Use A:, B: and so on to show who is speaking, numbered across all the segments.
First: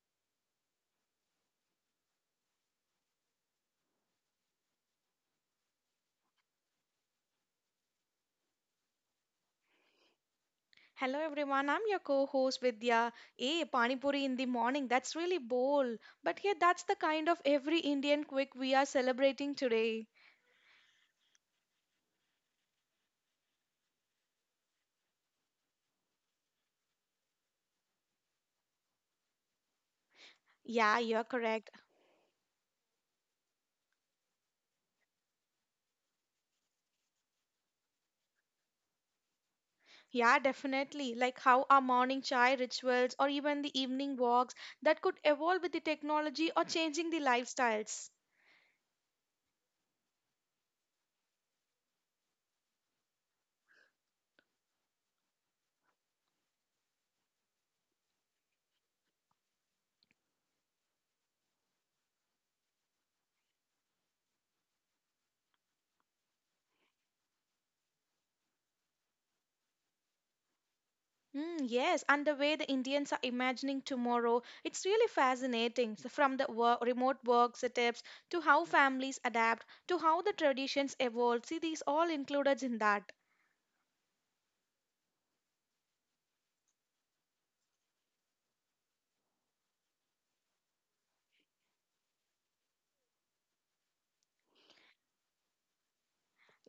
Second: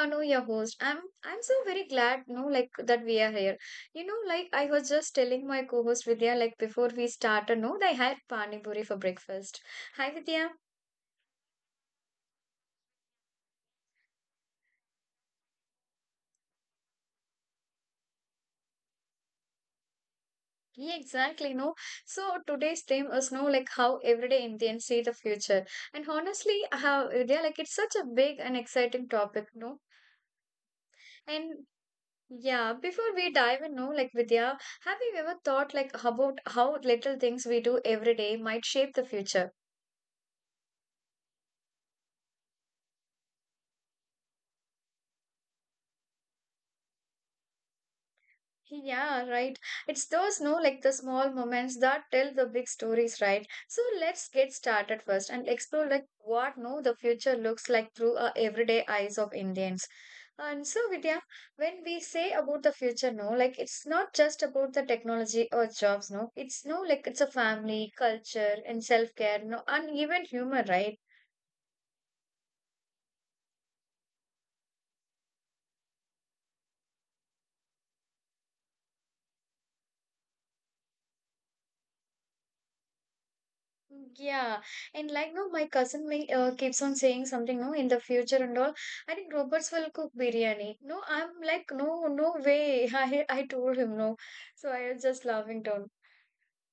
A: Danu, your host. I'm so very glad, you know, like that we are here. You know, like I was just telling my co-host Vidya, like before we started, no, they had pani puri for breakfast. Hi Vidya.
B: Hello everyone, I'm your co-host Vidya. Hey, Pani Puri in the morning, that's really bold. But yeah, that's the kind of every Indian quick we are celebrating today.
A: Yeah, exactly. No, so today's theme is no like how everyday Indians see the future, and honestly, how Vidya, like it's such a big and exciting topic, no,
B: Yeah, you're
A: and
B: correct.
A: yeah, before we dive in, no, like Vidya, have you ever thought like about how little things we do every day might shape the future?
B: Yeah, definitely. Like how our morning chai rituals or even the evening walks that could evolve with the technology or changing the lifestyles.
A: Yeah, right. It's those no, like the small moments that tell the big stories, right? So let's get started first and explore like what no the future looks like through our everyday eyes of Indians. And so, Vidya, when we say about the future, no, like it's not just about the technology or jobs, no. It's no like it's a family, culture, and self-care, no, and even humor, right?
B: Mm, yes, and the way the Indians are imagining tomorrow, it's really fascinating. So from the work, remote work setups to how families adapt to how the traditions evolve. See, these all included in that.
A: Yeah, and like no, my cousin may, keeps on saying something no in the future and all. I think robots will cook biryani. No, I'm like no, no way. I told him no, so I was just laughing down.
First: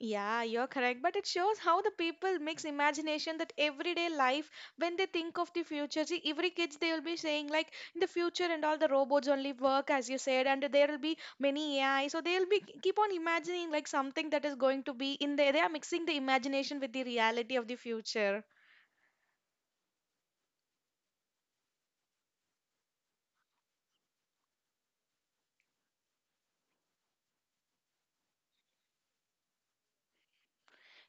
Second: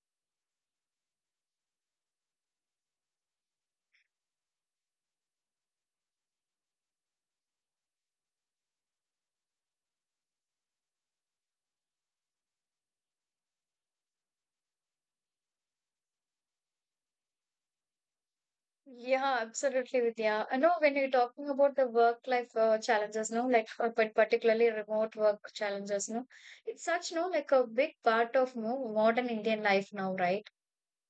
B: Yeah, you're correct. But it shows how the people mix imagination that everyday life when they think of the future. See, every kids they will be saying like in the future and all the robots only work as you said, and there will be many AI. So they'll be keep on imagining like something that is going to be in there. They are mixing the imagination with the reality of the future.
A: Yeah, absolutely, Vidya. I know when you're talking about the work-life challenges, no, like but particularly remote work challenges, no, it's such no like a big part of no modern Indian life now, right?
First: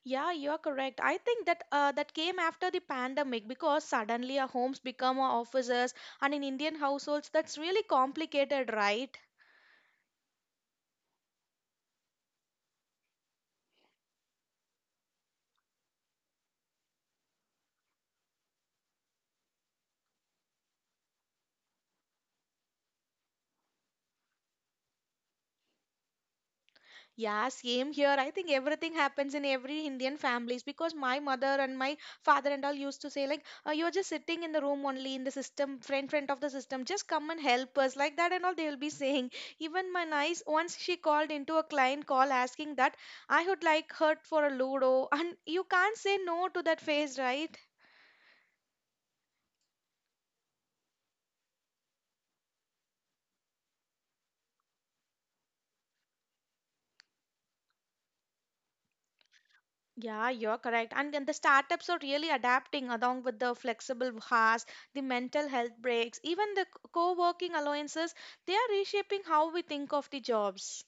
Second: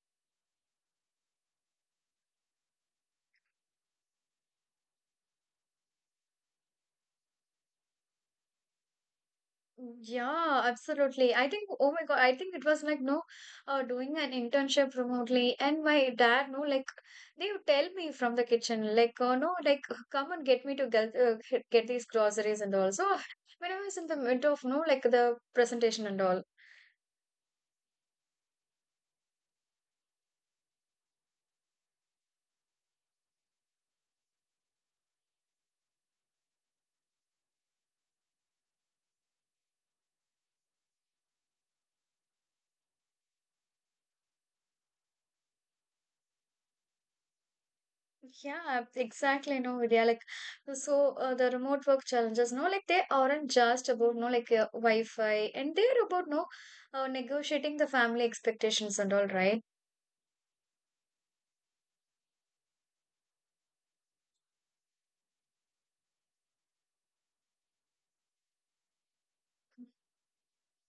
B: Yeah, you're correct. I think that that came after the pandemic because suddenly our homes become our offices, and in Indian households that's really complicated, right?
A: Yeah, absolutely. I think, oh my God, I think it was like, no, doing an internship remotely. And my dad, no, like, they would tell me from the kitchen, like, oh no, like, come and get me to get, get these groceries and all. So, when I was in the middle of, no, like, the presentation and all.
B: Yeah, same here. I think everything happens in every Indian families because my mother and my father and all used to say like, "You're just sitting in the room only in the system, friend of the system. Just come and help us," like that and all. They will be saying. Even my nice once she called into a client call asking that I would like her for a ludo, and you can't say no to that face, right?
A: Yeah, exactly. No, Vidya, like, so the remote work challenges, no, like, they aren't just about, no, like, Wi-Fi, and they're about, no, negotiating the family expectations and all, right?
B: Yeah, you're correct. And the startups are really adapting along with the flexible hours, the mental health breaks, even the co working alliances, they are reshaping how we think of the jobs.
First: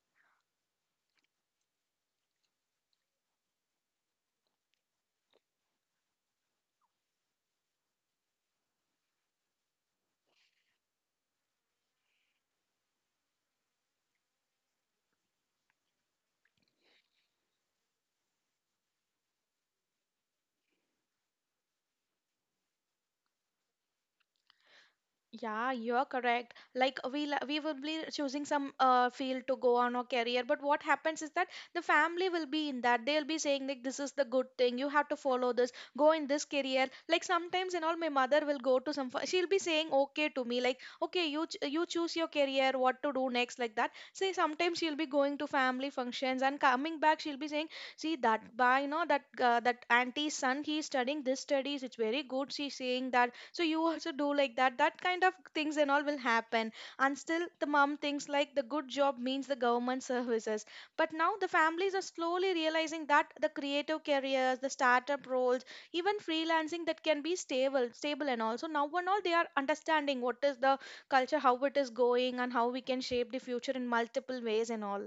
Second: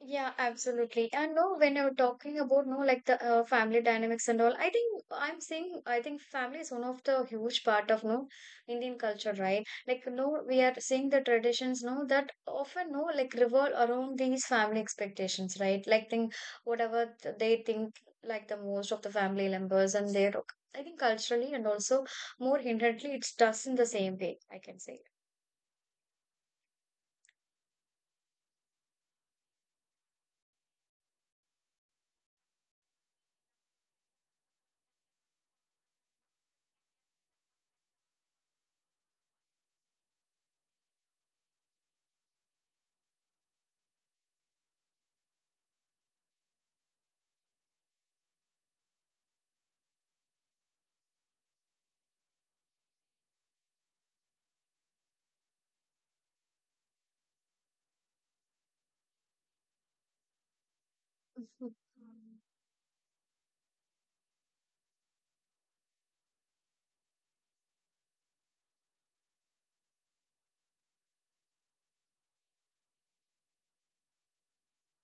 A: Yeah, absolutely. And no, when you're talking about no, like the family dynamics and all, I'm saying I think family is one of the huge part of no Indian culture, right? Like no, we are seeing the traditions no that often no like revolve around these family expectations, right? Like think whatever they think like the most of the family members and their I think culturally and also more inherently it's does in the same way, I can say.
B: Yeah, you're correct. Like we will be choosing some field to go on or career, but what happens is that the family will be in that. They'll be saying like this is the good thing. You have to follow this. Go in this career. Like sometimes and all, my mother will go to some. She'll be saying okay to me like okay you choose your career, what to do next like that. Say sometimes she'll be going to family functions and coming back she'll be saying see that by you know that that auntie's son he's studying this studies. It's very good. She's saying that so you also do like that that kind of things and all will happen and still the mom thinks like the good job means the government services, but now the
A: Mhm.
B: families are slowly realizing that the creative careers, the startup roles, even freelancing that can be stable and also now and all they are understanding what is the culture, how it is going and how we can shape the future in multiple ways and all.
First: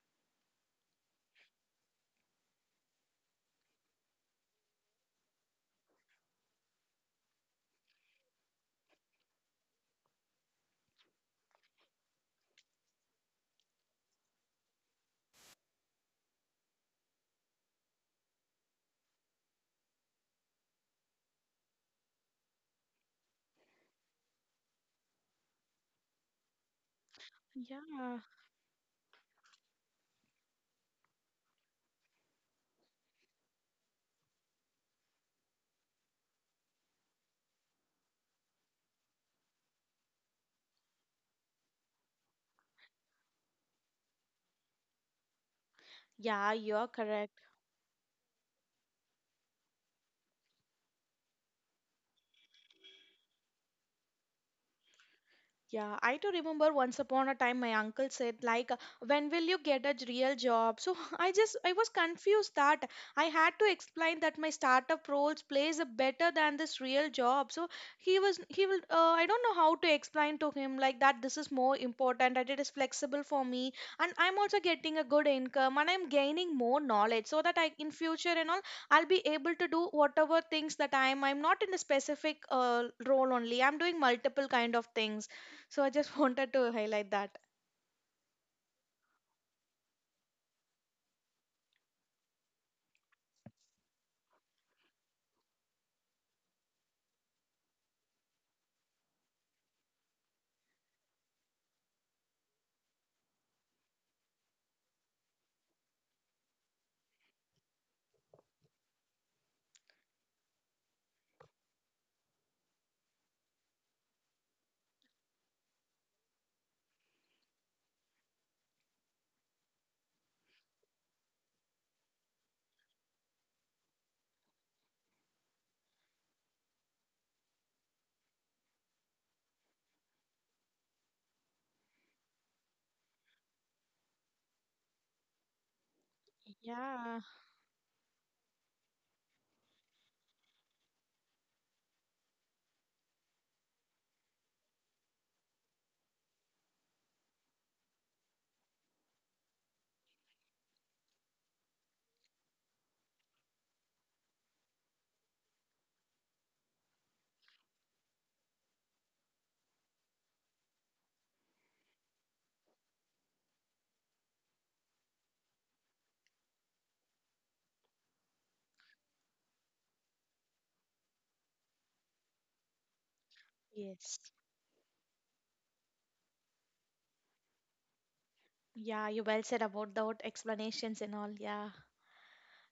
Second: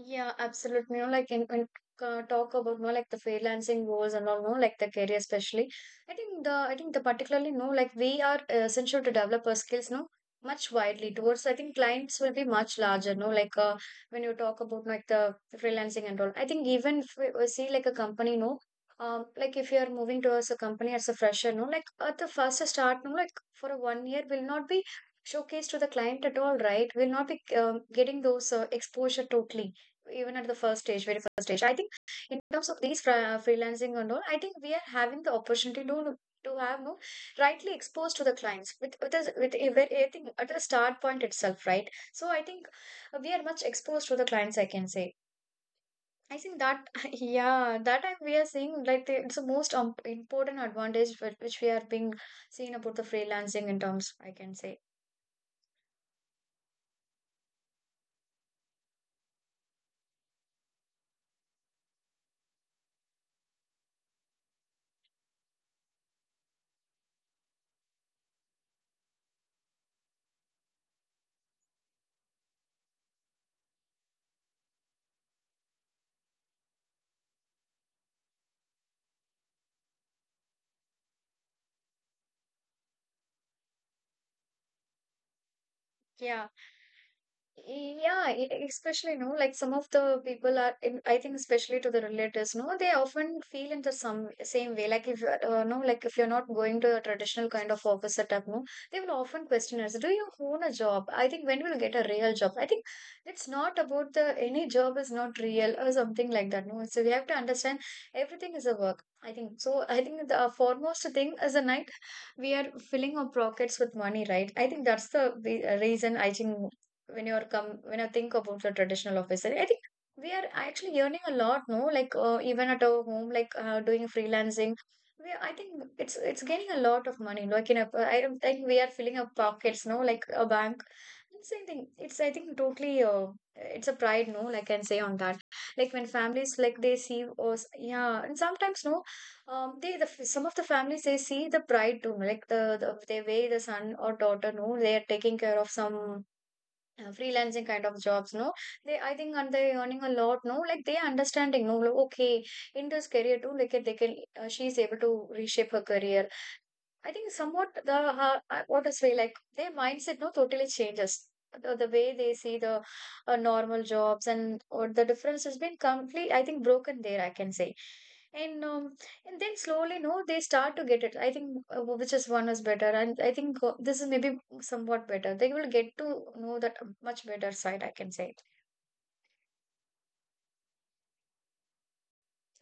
A: Yeah, absolutely. You know, like in talk about you know, like the freelancing goals and all, no, like the career especially. I think the particularly no, like we are essential to develop our skills, no, much widely towards. I think clients will be much larger, no, like when you talk about like the freelancing and all. I think even if we see like a company, no, like if you are moving towards a company as a fresher, no, like at the first start, no, like for a 1 year will not be showcased to the client at all, right? Will not be
B: Yeah,
A: getting those exposure totally even at the first stage, very first stage. I think in terms of these freelancing and all, I think we are having the opportunity to have no rightly exposed to the clients with us with a I think at the start point itself, right? So I think we are much exposed to the clients. I can say.
B: yeah,
A: I
B: you're
A: think that
B: correct.
A: yeah, that I, we are seeing like the, it's the most important advantage which we are being seen about the freelancing in terms. I can say.
B: Yeah, I do remember once upon a time my uncle said like when will you get a real job? So I just I was confused that I had to explain that my startup roles plays a better than this real job. So he will I don't know how to explain to him like that this is more important that it is flexible for me and I'm also getting a good income and I'm gaining more knowledge so that I in future and all I'll be able to do whatever things that I'm not in a specific role only. I'm doing multiple kind of things so I just wanted
A: Yeah.
B: to highlight that.
A: Yeah, especially, no, like some of the people are, I think, especially to the relatives, no, they often feel in the some same way. Like if you're, no, like if you're not going to a traditional kind of office setup, no, they will often question us, do you own a job? I think when will get a real job? I think it's not about the any job is not real or something like that, no. So we have to understand everything is a work. I think so. I think the foremost thing is the night we are filling our pockets with money, right? I think that's the reason I think when you're come when I think about the traditional office, I think we are actually earning a lot, no? Like even at our home, like doing freelancing, we I think it's gaining a lot of money. Like in a, I don't think we are filling our pockets, no? Like a bank. Same thing. It's I think totally. It's a pride, no? Like I can say on that. Like when families like they
B: Yeah,
A: see us, yeah, and sometimes no, they the some of the families they see the pride too. Like the they way the son or daughter, no, they are taking care of some freelancing kind of jobs no they I think and they earning a lot no like they understanding no like, okay in this career too like they can she's able to reshape her career I think somewhat the what to say like their mindset no totally changes. The way they see the normal jobs and or the difference has been complete. I think broken there. I can say, and um, and then slowly no they start to get it. I think which is one is better, and I think this is
B: yes.
A: maybe somewhat better. They will get to know that much better side. I can say.
B: Yeah, you well said about the explanations and all. Yeah.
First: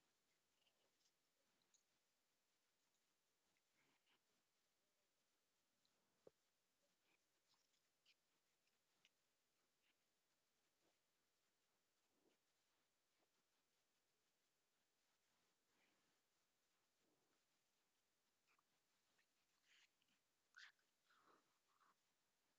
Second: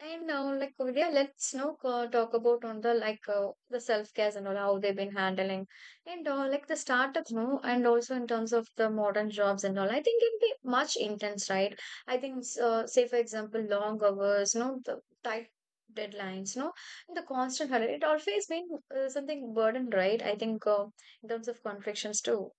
A: And now, like, yeah, let's now talk about on the like the self care and all how they've been handling and like the startups, no, and also in terms of the modern jobs and all. I think it'd be much intense, right? I think, say for example, long hours, no, the tight deadlines, no, and the constant hurry. It always been something burden, right? I think in terms of conflicts too.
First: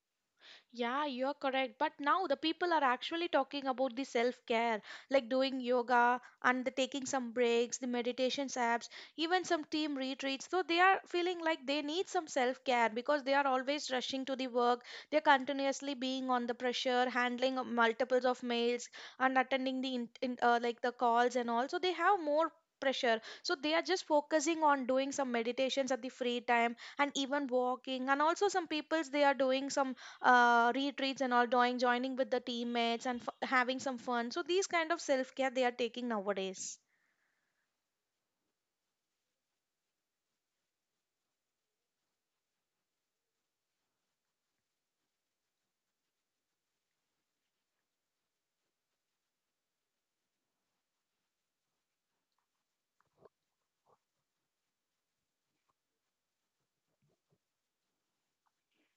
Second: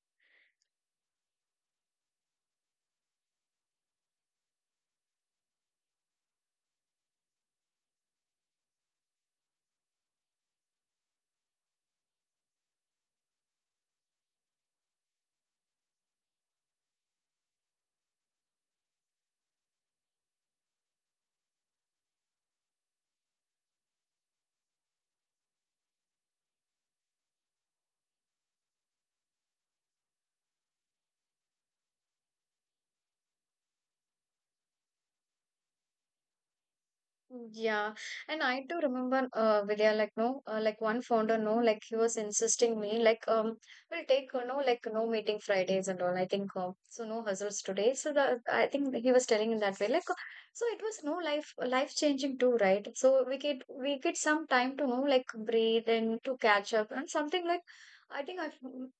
B: Yeah, you're correct. But now the people are actually talking about the self care, like doing yoga and the taking some breaks, the meditations apps, even some team retreats. So they are feeling like they need some self care because they are always rushing to the work. They're continuously being on the pressure, handling multiples of mails and attending the like the calls and all. So they have more pressure so they are just focusing on doing some meditations at the free time and even walking, and also some peoples they are doing some retreats and all doing joining with the teammates and having some fun. So these kind of self care they are taking nowadays.
A: Yeah, and I do remember Vidya like no like one founder no like he was insisting me like we'll take no like no meeting Fridays and all I think so no hustles today so the I think he was telling in that way like so it was no life changing too right so we get some time to know like breathe and to catch up and something like I think I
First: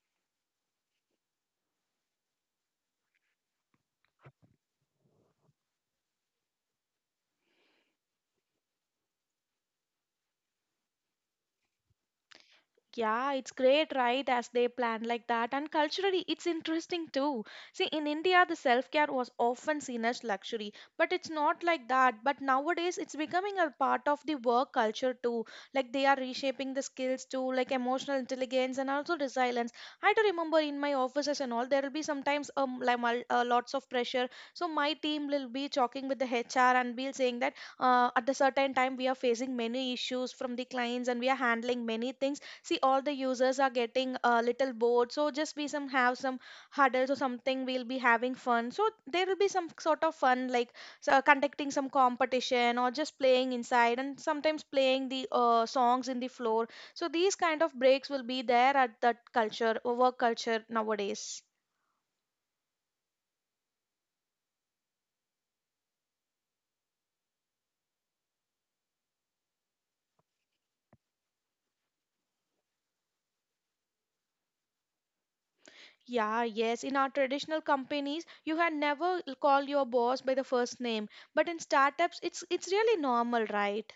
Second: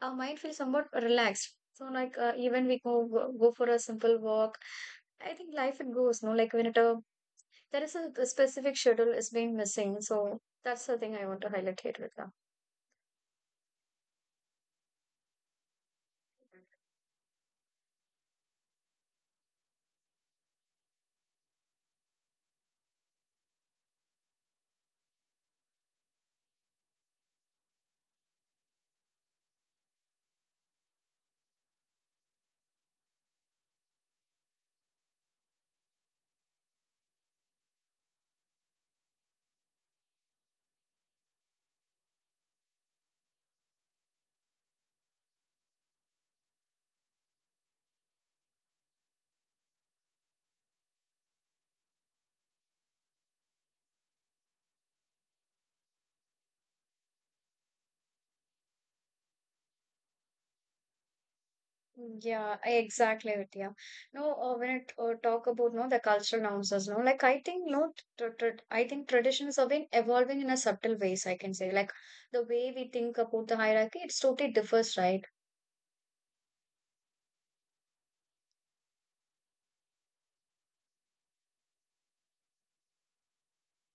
A: our mind feels somewhat relaxed so like even we go for a simple walk I think life it goes, no? Like when it there is a specific schedule is being missing, so that's the thing I want to highlight here, Ritika.
B: Yeah, it's great, right? As they plan like that. And culturally, it's interesting too. See, in India, the self care was often seen as luxury, but it's not like that. But nowadays, it's becoming a part of the work culture too. Like they are reshaping the skills too, like emotional intelligence and also resilience. I do remember in my offices and all, there will be sometimes like lots of pressure. So my team will be talking with the HR and we'll saying that at a certain time we are facing many issues from the clients and we are handling many things. See all the users are getting a little bored, so just be some have some huddles or something we'll be having fun. So there will be some sort of fun, like so conducting some competition or just playing inside and sometimes playing the songs in the floor. So these kind of breaks will be there at that culture, work culture nowadays.
A: Yeah, exactly, Vidya. No, when it talk about no the cultural nuances, no, like I think no, tr tr I think traditions have been evolving in a subtle ways. I can say like the way we think about the hierarchy, it's totally differs, right?
B: Yeah, yes. In our traditional companies, you had never call your boss by the first name, but in startups, it's really normal, right?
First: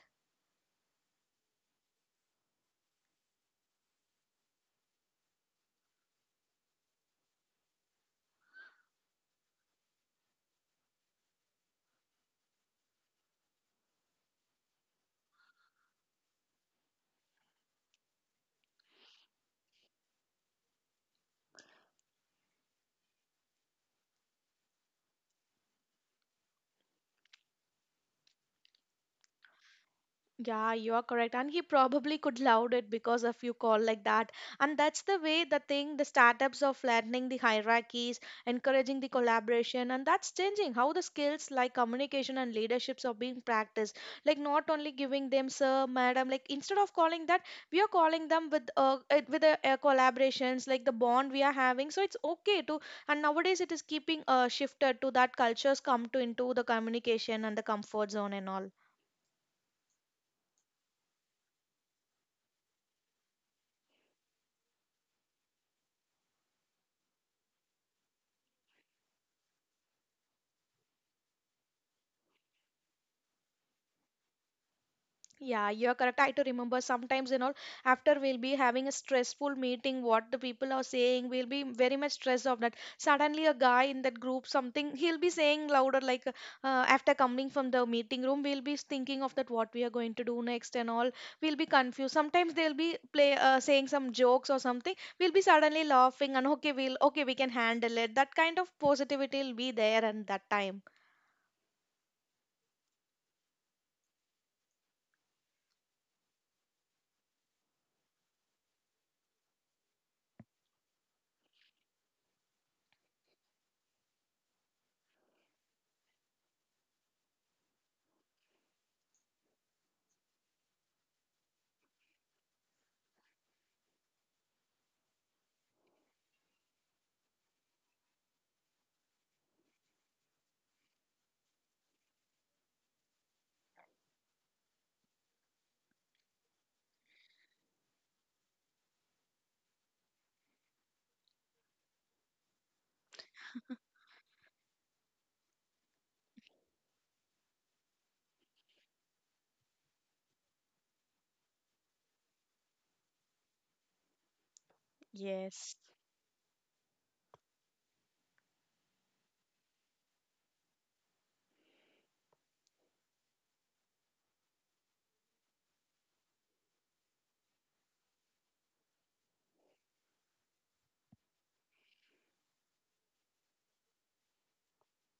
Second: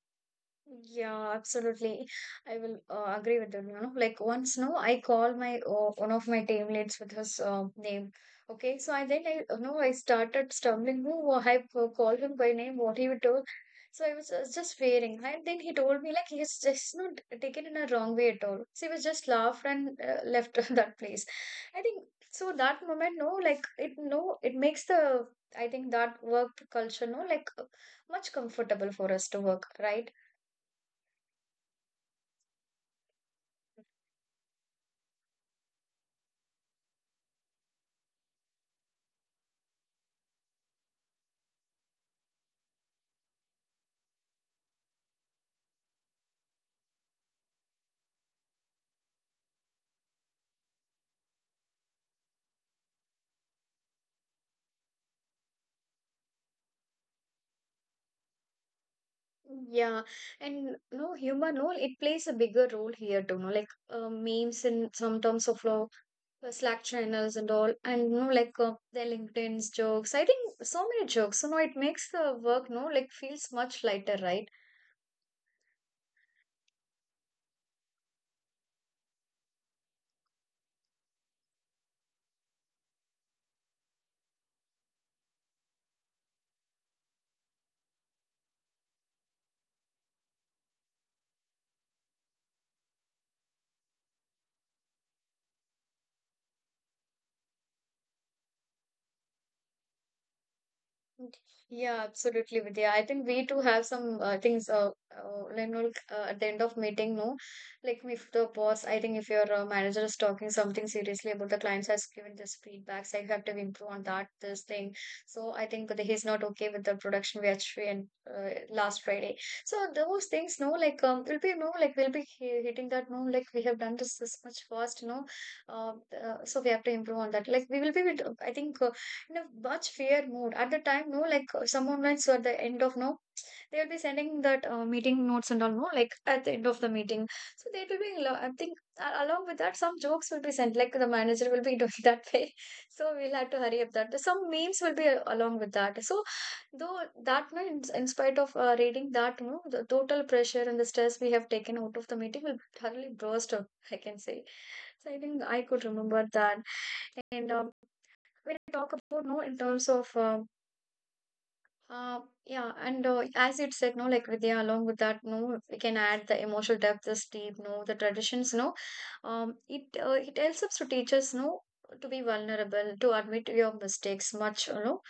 A: Yeah, absolutely. I will agree with that. You know, like once, no, I call my one of my team leads with his name. Okay, so I then I no, I started stumbling. Who I called him by name, what he would do. So I was just fearing, and then he told me like he has just not taken in a wrong way at all. So he was just laughed and left that place. I think so. That moment, no, like it, no, it makes the I think that work culture, no, like much comfortable for us to work, right?
B: Yeah, you are correct. And he probably could loud it because of you call like that. And that's the way the thing, the startups are flattening the hierarchies, encouraging the collaboration, and that's changing how the skills like communication and leaderships are being practiced. Like not only giving them sir, madam, like instead of calling that, we are calling them with with the collaborations, like the bond we are having. So it's okay to, and nowadays it is keeping shifted to that cultures come to into the communication and the comfort zone and all.
A: Yeah, and no humor, no, it plays a bigger role here too, no, like memes and sometimes of law, Slack channels and all, and no, like the LinkedIn's jokes. I think so many jokes, so no, it makes the work, no, like feels much lighter, right?
B: Yeah, you are correct. I to remember sometimes, you know, after we'll be having a stressful meeting, what the people are saying, we'll be very much stressed of that. Suddenly, a guy in that group, something he'll be saying louder, like after coming from the meeting room, we'll be thinking of that what we are going to do next and all. We'll be confused. Sometimes they'll be play saying some jokes or something. We'll be suddenly laughing and okay, we'll okay, we can handle it. That kind of positivity will be there and that time.
A: Mm, Yeah, absolutely, Vidya. I think we too have some things. Like, you know, like, at the end of meeting, no, like if the boss, I think if your manager is talking something seriously about the clients, has given this feedback, so you have to improve on that, this thing. So I think that he's not okay with the production we actually and last Friday. So those things, no, like will be no, like we'll be hitting that, no, like we have done this much fast, no, uh, so we have to improve on that. Like we will be, I think. In a much fair mood at the time, no, like some moments at the end of, no, they will be sending that meeting notes and all, no, like at the end of the meeting. So they will be I think along with that some jokes will be sent, like the manager will be doing that way. So we'll have to hurry up that some memes will be along with that, so though that, no, in spite of reading that, no, the total pressure and the stress we have taken out of the meeting will totally burst out, I can say. So I think I
B: Yes.
A: could remember that. And when I talk about, no, in terms of uh yeah. And as it said, no, like Vidya, along with that, no, we can add the emotional depth, the steep, no, the traditions, no. It it helps us to teach us, no, to be vulnerable, to admit your mistakes much.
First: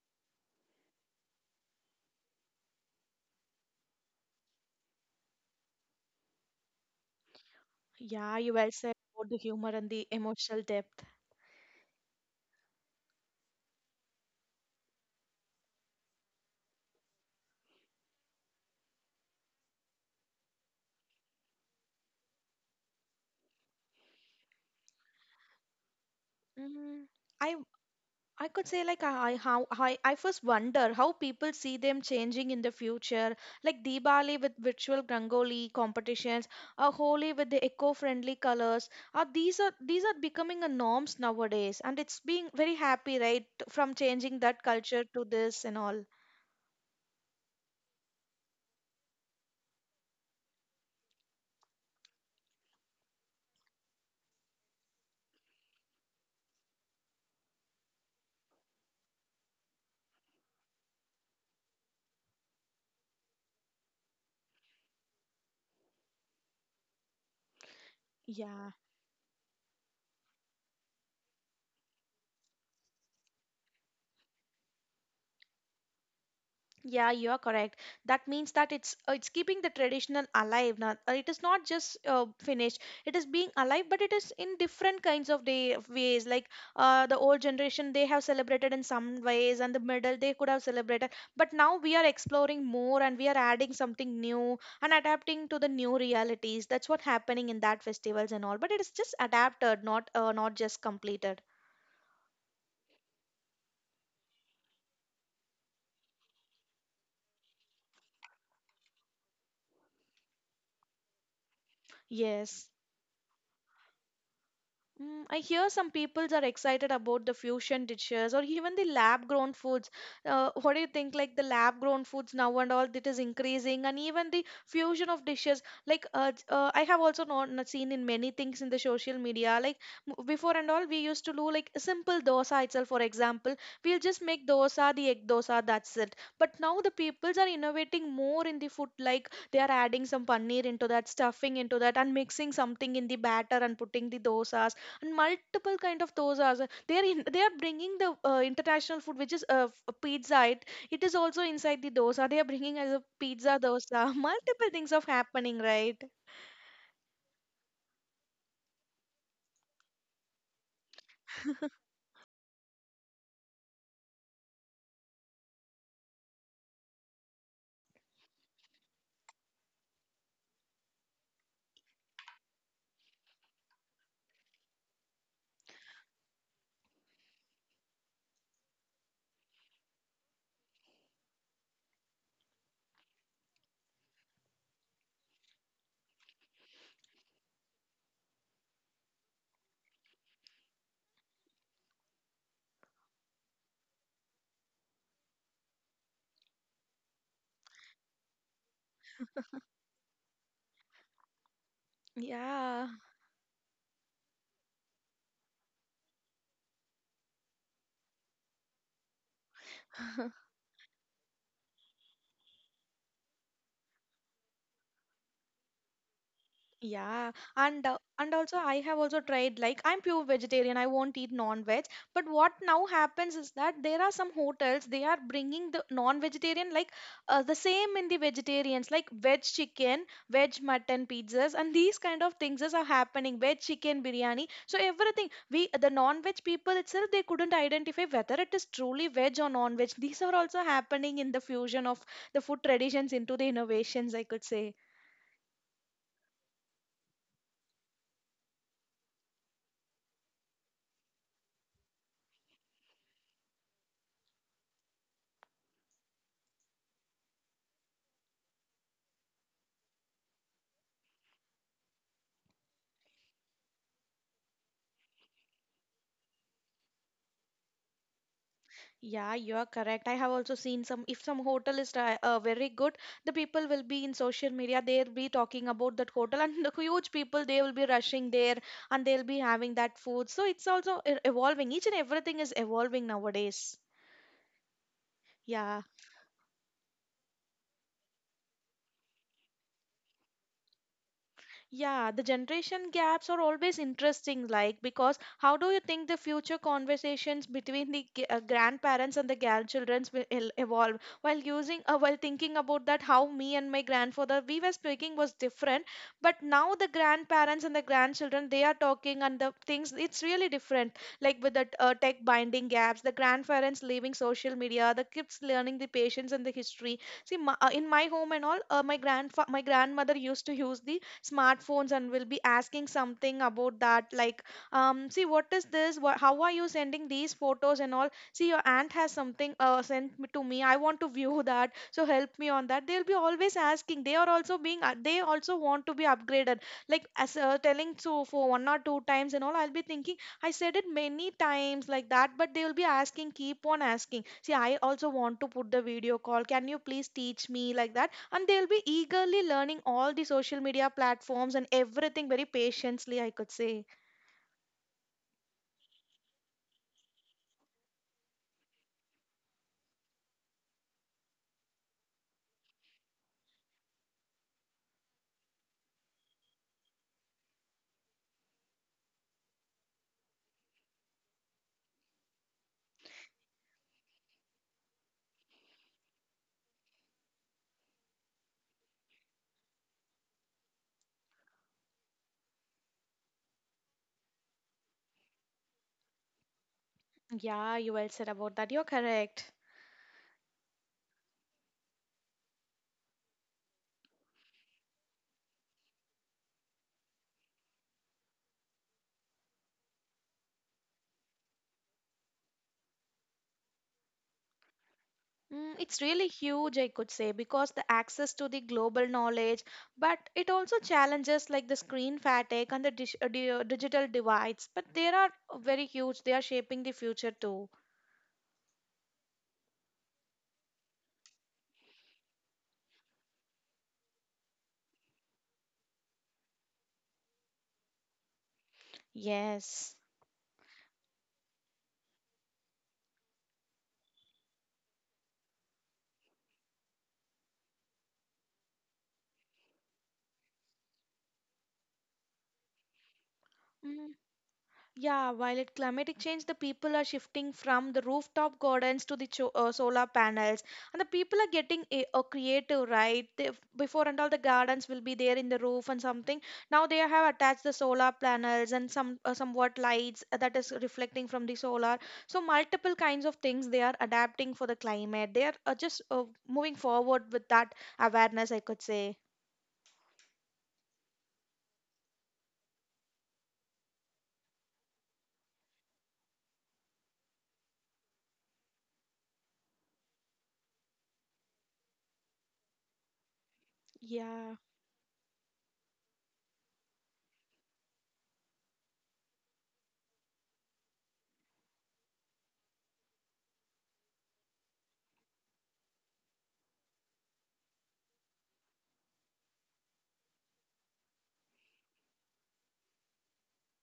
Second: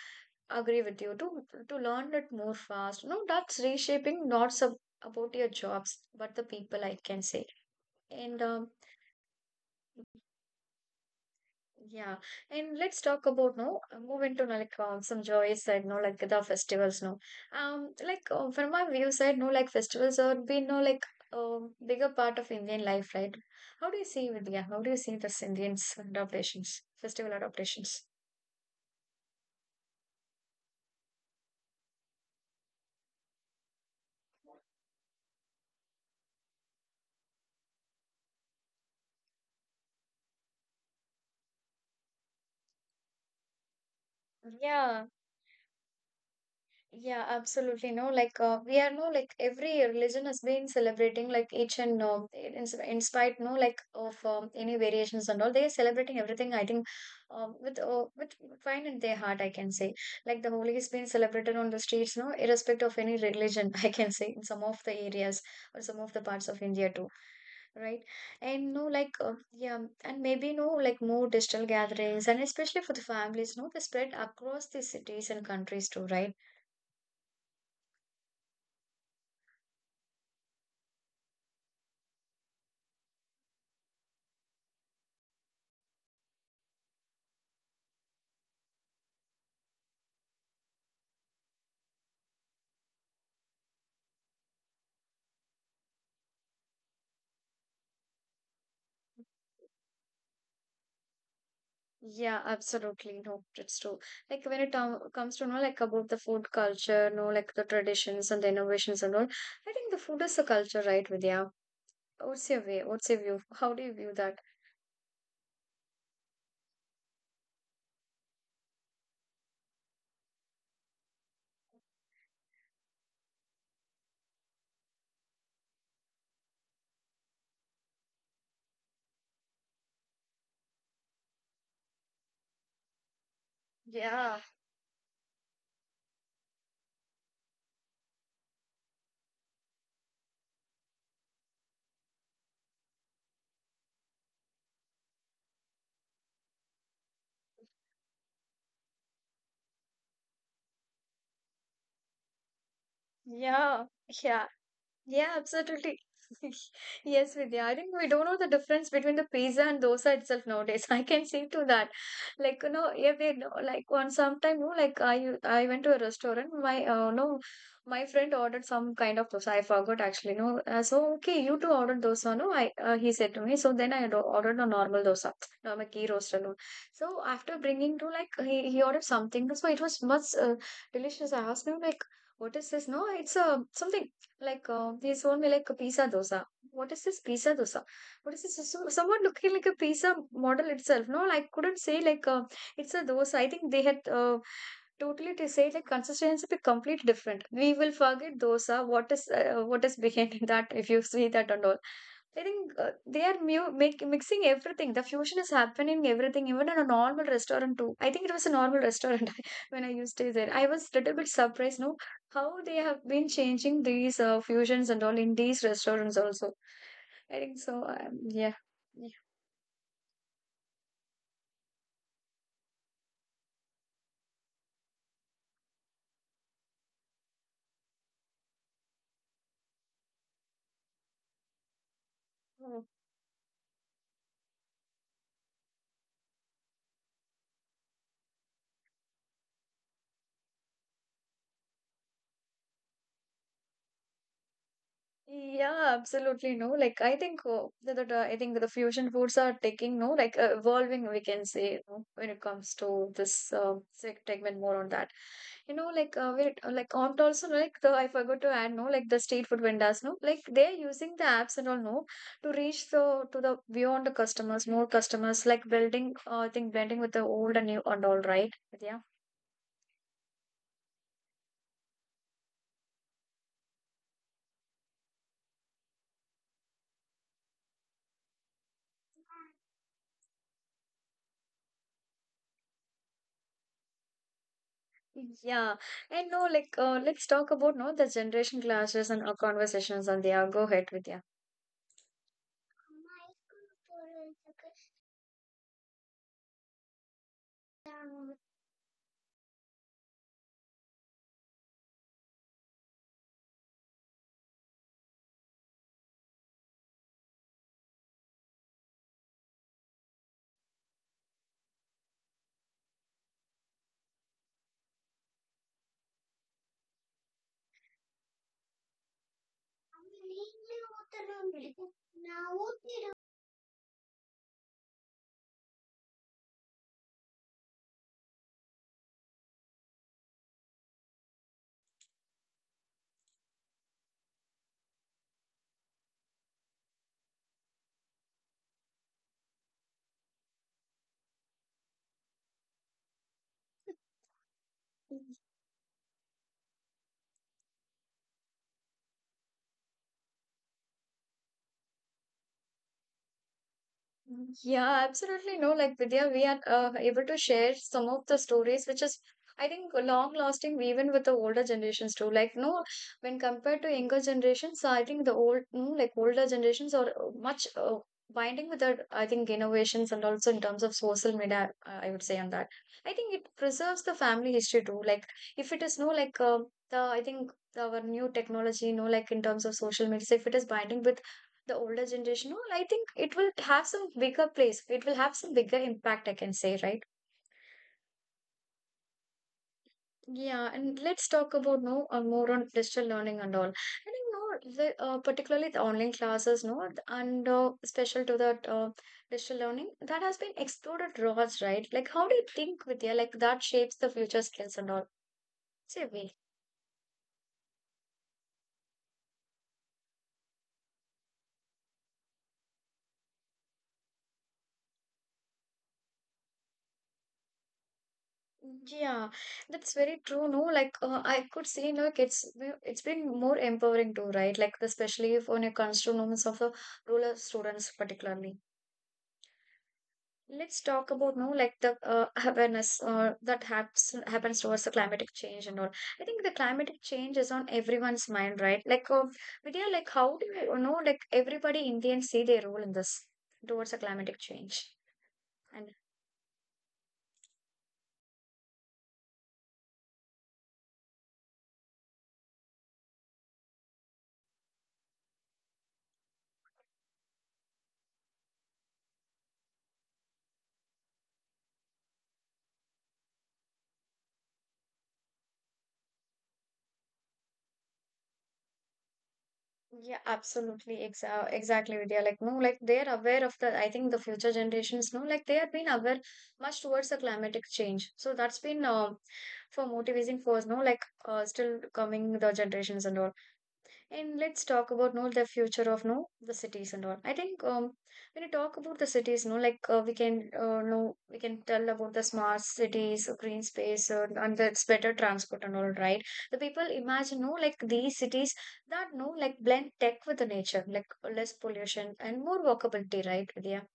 A: Agree with you to learn it more fast, no, that's reshaping, not about your jobs but the people, I can say.
B: Yeah,
A: And
B: you well said about the humor and the emotional depth.
A: yeah. And let's talk about, no, move into, no, like some joys side, no, like the festivals, no. Like from my view side, no, like festivals are been, no, like bigger part of Indian life, right? How do you see, Vidya, how do you see this Indians adaptations,
B: Mm,
A: festival
B: I
A: adaptations?
B: I could say like how I first wonder how people see them changing in the future, like Diwali with virtual Rangoli competitions, or Holi with the eco-friendly colors. Are these are becoming a norms nowadays, and it's being very happy, right, from changing that culture to this and all.
A: Yeah, absolutely. No, like we are, no, like every religion has been celebrating, like each and in spite, no, like of any variations and all, they are celebrating everything. I think with with fine in their heart, I can say. Like the holy is being celebrated on the streets, no, irrespective of any religion. I can say, in some of the areas or some of the parts of India too, right? And
B: Yeah.
A: no, like yeah. And maybe, no, like more digital gatherings, and especially for the families, no, they spread across the cities and countries too, right?
B: Yeah, you are correct. That means that it's keeping the traditional alive. Not, it is not just finished. It is being alive, but it is in different kinds of day of ways. Like the old generation, they have celebrated in some ways, and the middle they could have celebrated. But now we are exploring more, and we are adding something new and adapting to the new realities. That's what happening in that festivals and all. But it is just adapted, not just completed.
A: Yeah, absolutely. No, it's true. Like when it comes to know, like about the food culture, no, like the traditions and the innovations and all. I think the food is a culture, right, Vidya? What's your
B: Yes.
A: way? What's your view? How do you view that?
B: Mm, I hear some peoples are excited about the fusion dishes or even the lab grown foods. What do you think? Like the lab grown foods now and all that is increasing, and even the fusion of dishes. Like I have also not seen in many things in the social media. Like before and all, we used to do like a simple dosa itself. For example, we'll just
A: Yeah,
B: make dosa, the egg dosa, that's it. But now the peoples are innovating more in the food. Like they are adding some paneer into that, stuffing into that, and mixing something in the batter and putting the dosas and multiple kind of dosas, they are bringing the international food which is pizza. It is also inside the dosa they are bringing as a pizza
A: yeah,
B: dosa.
A: yeah.
B: Multiple things of
A: Yeah,
B: happening,
A: absolutely.
B: right?
A: Yes, Vidya. I think we don't know the difference between the pizza and dosa itself nowadays. I can see to that. Like, yeah, we know, like one sometime, like I went to a restaurant. My no, my friend ordered some kind of dosa. I forgot actually. No, so okay, you too ordered dosa. No, I he said to me. So then I ordered a normal dosa, normal ghee roaster. No, so after bringing to, like, he ordered something. So it was much delicious. I asked him, like, what is this? No, it's a something. Like they sold me like a pizza dosa. What is this pizza dosa? What is this? So, somewhat looking like a pizza model itself. No, I couldn't say like it's a dosa. I think they had totally to say, like, consistency be completely different. We will forget dosa. What is what is behind that? If you see that and all. I think
B: Yeah.
A: they are mixing everything. The fusion is happening everything, even in a normal restaurant too. I think it was a normal restaurant when I used to stay there. I was a little bit surprised. No, how they have been changing these fusions and all in these restaurants also. I
B: Yeah,
A: think so.
B: and
A: Yeah.
B: also I have also tried like I'm pure vegetarian. I won't eat non-veg. But what now happens is that there are some hotels they are bringing the non-vegetarian like the same in the vegetarians like veg chicken, veg mutton pizzas, and these kind of things
A: Yeah.
B: is are happening. Veg chicken biryani. So everything we the non-veg people itself they couldn't identify whether it is truly veg or non-veg. These are also happening in the fusion of the food traditions into the innovations, I could say.
A: Yeah, absolutely. No, like I think I think the fusion foods are taking, no, like evolving. We can say, no, when it comes to this segment more on that. You know, like when like on to also, no, like the I forgot to add, no, like the street food vendors, no, like they're using the apps and all, no, to reach the beyond the customers, more customers, like building. I think blending with the old and new and all, right. Yeah.
B: Yeah, you are correct. I have also seen some, if some hotel is very good, the people will be in social media, they'll be talking about that hotel, and the huge people, they will be rushing there and they'll be having that food. So it's also evolving. Each and everything is evolving nowadays.
A: Yeah,
B: Yeah.
A: and no, like let's talk about, no, the generation clashes and conversations on there. Go ahead with yeah.
B: Yeah, the generation gaps are always interesting, like, because how do you think the future conversations between the grandparents and the grandchildren will evolve? While using, while thinking about that, how me and my grandfather we were speaking was different, but now the grandparents and the grandchildren they are talking and the things it's really different. Like with the tech binding gaps, the grandparents leaving social media, the kids learning the patience and the history. See, in my home and all, my my grandmother used to use the smartphones and will be asking something about that like see what is this, what, how are you sending these photos and all, see your aunt has something sent me to me, I want to view that, so help me on that. They'll be always asking. They are also being they also want to be upgraded. Like as telling so for one or two times and all, I'll be thinking I said it many times like that, but they will be asking, keep on asking, see, I also want to put the video call, can you please teach me, like that. And they'll be eagerly learning all the social media platforms and everything very patiently, I could say.
A: Mm, yeah, absolutely, no. Like Vidya, we are able to share some of the stories, which is, I think, long lasting even with the older generations too. Like no, when compared to younger generations, I think the old, no, like older generations are much binding with their, I think, innovations and also in terms of social media. I would say on that. I think it preserves the family history too. Like if it is, no, like the I think our new technology, no, like in terms of social media, if it is binding with the older generation all, I think it will have some bigger place, it will have some bigger impact, I can say, right?
B: Yeah, you well said about that. You're correct.
A: Yeah, and let's talk about, no, more on digital learning and all. I think no the particularly the online classes, no, and special to that, digital learning that has been exploded rods, right? Like how do you think with like that shapes the future skills and all?
B: Mm,
A: Say
B: it's
A: way.
B: really huge, I could say, because the access to the global knowledge, but it also challenges like the screen fatigue and the digital divides. But they are very huge, they are shaping the future too.
A: Yeah, that's very true. No, like I could see, like it's been more empowering too, right? Like, especially if when it comes moments of rural students, particularly.
B: Yes.
A: Let's talk about, no, like the awareness that happens towards the climatic change and all. I think the climatic change is on everyone's mind, right? Like, Vidya, like how do you know, like everybody Indians see their role in this towards the climatic change?
B: Yeah, while at climatic change, the people are shifting from the rooftop gardens to the solar panels, and the people are getting a creative, right? They, before and all, the gardens will be there in the roof and something. Now they have attached the solar panels and some somewhat lights that is reflecting from the solar. So multiple kinds of things they are adapting for the climate. They are just moving forward with that awareness, I could say.
A: Yeah, absolutely. Exactly, Vidya. Like, no, like they're aware of the, I think the future generations know, like they have been aware much towards the climatic change. So that's been for motivating force, no, like still coming the generations and all. And let's
B: Yeah.
A: talk about, no, the future of, no, the cities and all. I think when you talk about the cities, no, like we can no we can tell about the smart cities, green space, and that's better transport and all, right? The people imagine, no, like these cities that no like blend tech with the nature, like less pollution and more walkability, right, Vidya?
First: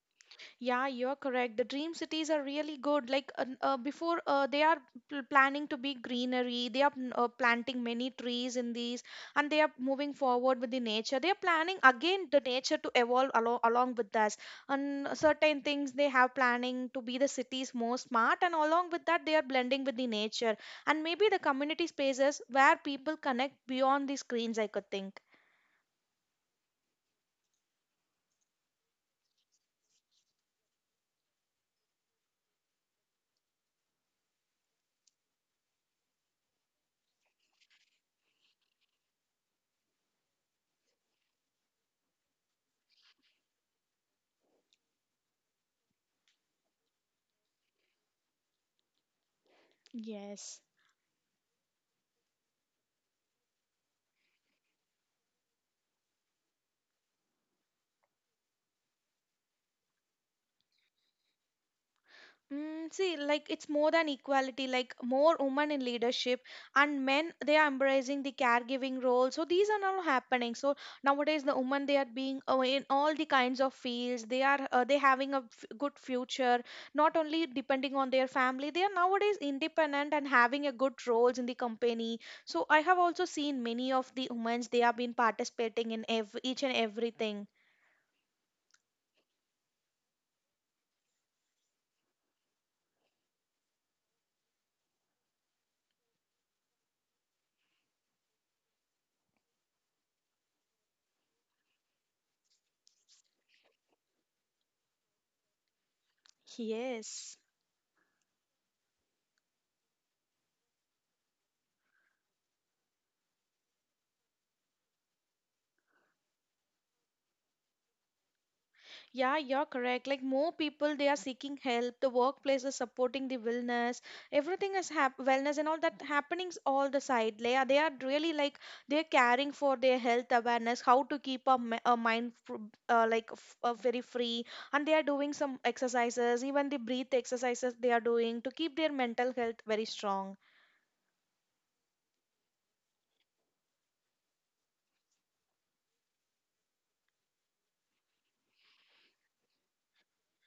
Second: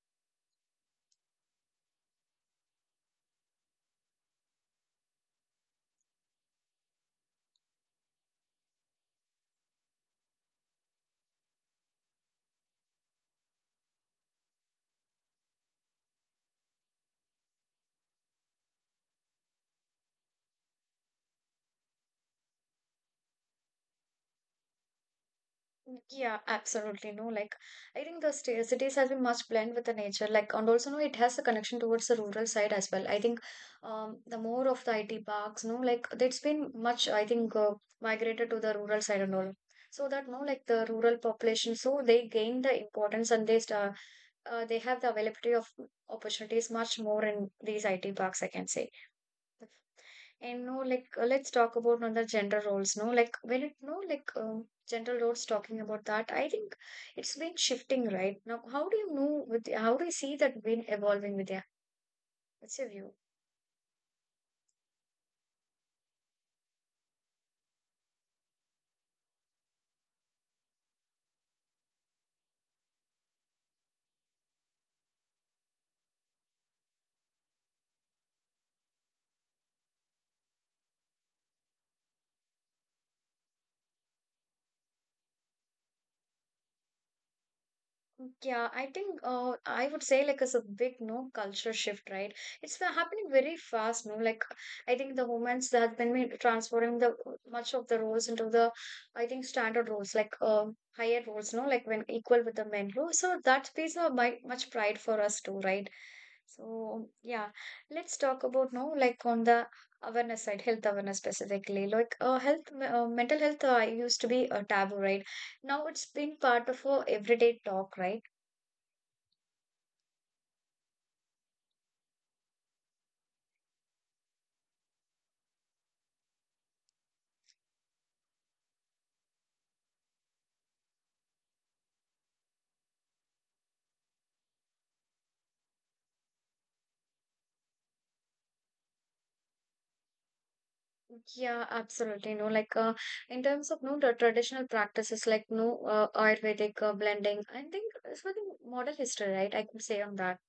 B: Yeah, you're correct. The dream cities are really good. Like before, they are planning to be greenery. They are planting many trees in these, and they are moving forward with the nature. They are planning again the nature to evolve along along with us. And certain things they have planning to be the cities more smart, and along with that, they are blending with the nature and maybe the community spaces where people connect beyond the screens, I could think.
A: Yeah, absolutely. No, like I think the cities has been much blend with the nature, like and also, no, it has a connection towards the rural side as well. I think the more of the IT parks, no, like it's been much I think migrated to the rural side and all, so that, no, like the rural population, so they gain the importance and they have the availability of opportunities much more in these IT parks, I can say.
B: Yes.
A: And no, like let's talk about another gender roles. No, like when it, no, like gender roles talking about that, I think it's been shifting right now. How do you know with how do you see that been evolving with yeah? What's your
B: Mm,
A: view?
B: see, like it's more than equality, like more women in leadership and men, they are embracing the caregiving role. So these are now happening. So nowadays, the women they are being in all the kinds of fields. They are they having a f good future, not only depending on their family. They are nowadays independent and having a good roles in the company. So I have also seen many of the women they have been participating in ev each and everything.
A: Yeah, I think I would say like it's a big no culture shift, right? It's has happening very fast, no? Like I think the women's that been transferring the much of the roles into the I think standard roles, like higher roles, no? Like when equal with the men role. So that piece of my, much pride for us too, right? So
B: Yes.
A: yeah, let's talk about, no, like on the awareness side, health awareness specifically. Like health, mental health used to be a taboo, right? Now it's been part of a everyday talk, right?
B: Yeah, you're correct. Like more people, they are seeking help. The workplace is supporting the wellness. Everything is wellness and all that happenings all the side. They are really like they're caring for their health awareness, how to keep our, our mind like very free, and they are doing some exercises, even the breath exercises they are doing to keep their mental health very strong.
A: Yeah, absolutely. No, like in terms of, no, the traditional practices, like, no, Ayurvedic blending, I think it's like modern history, right? I could say on that.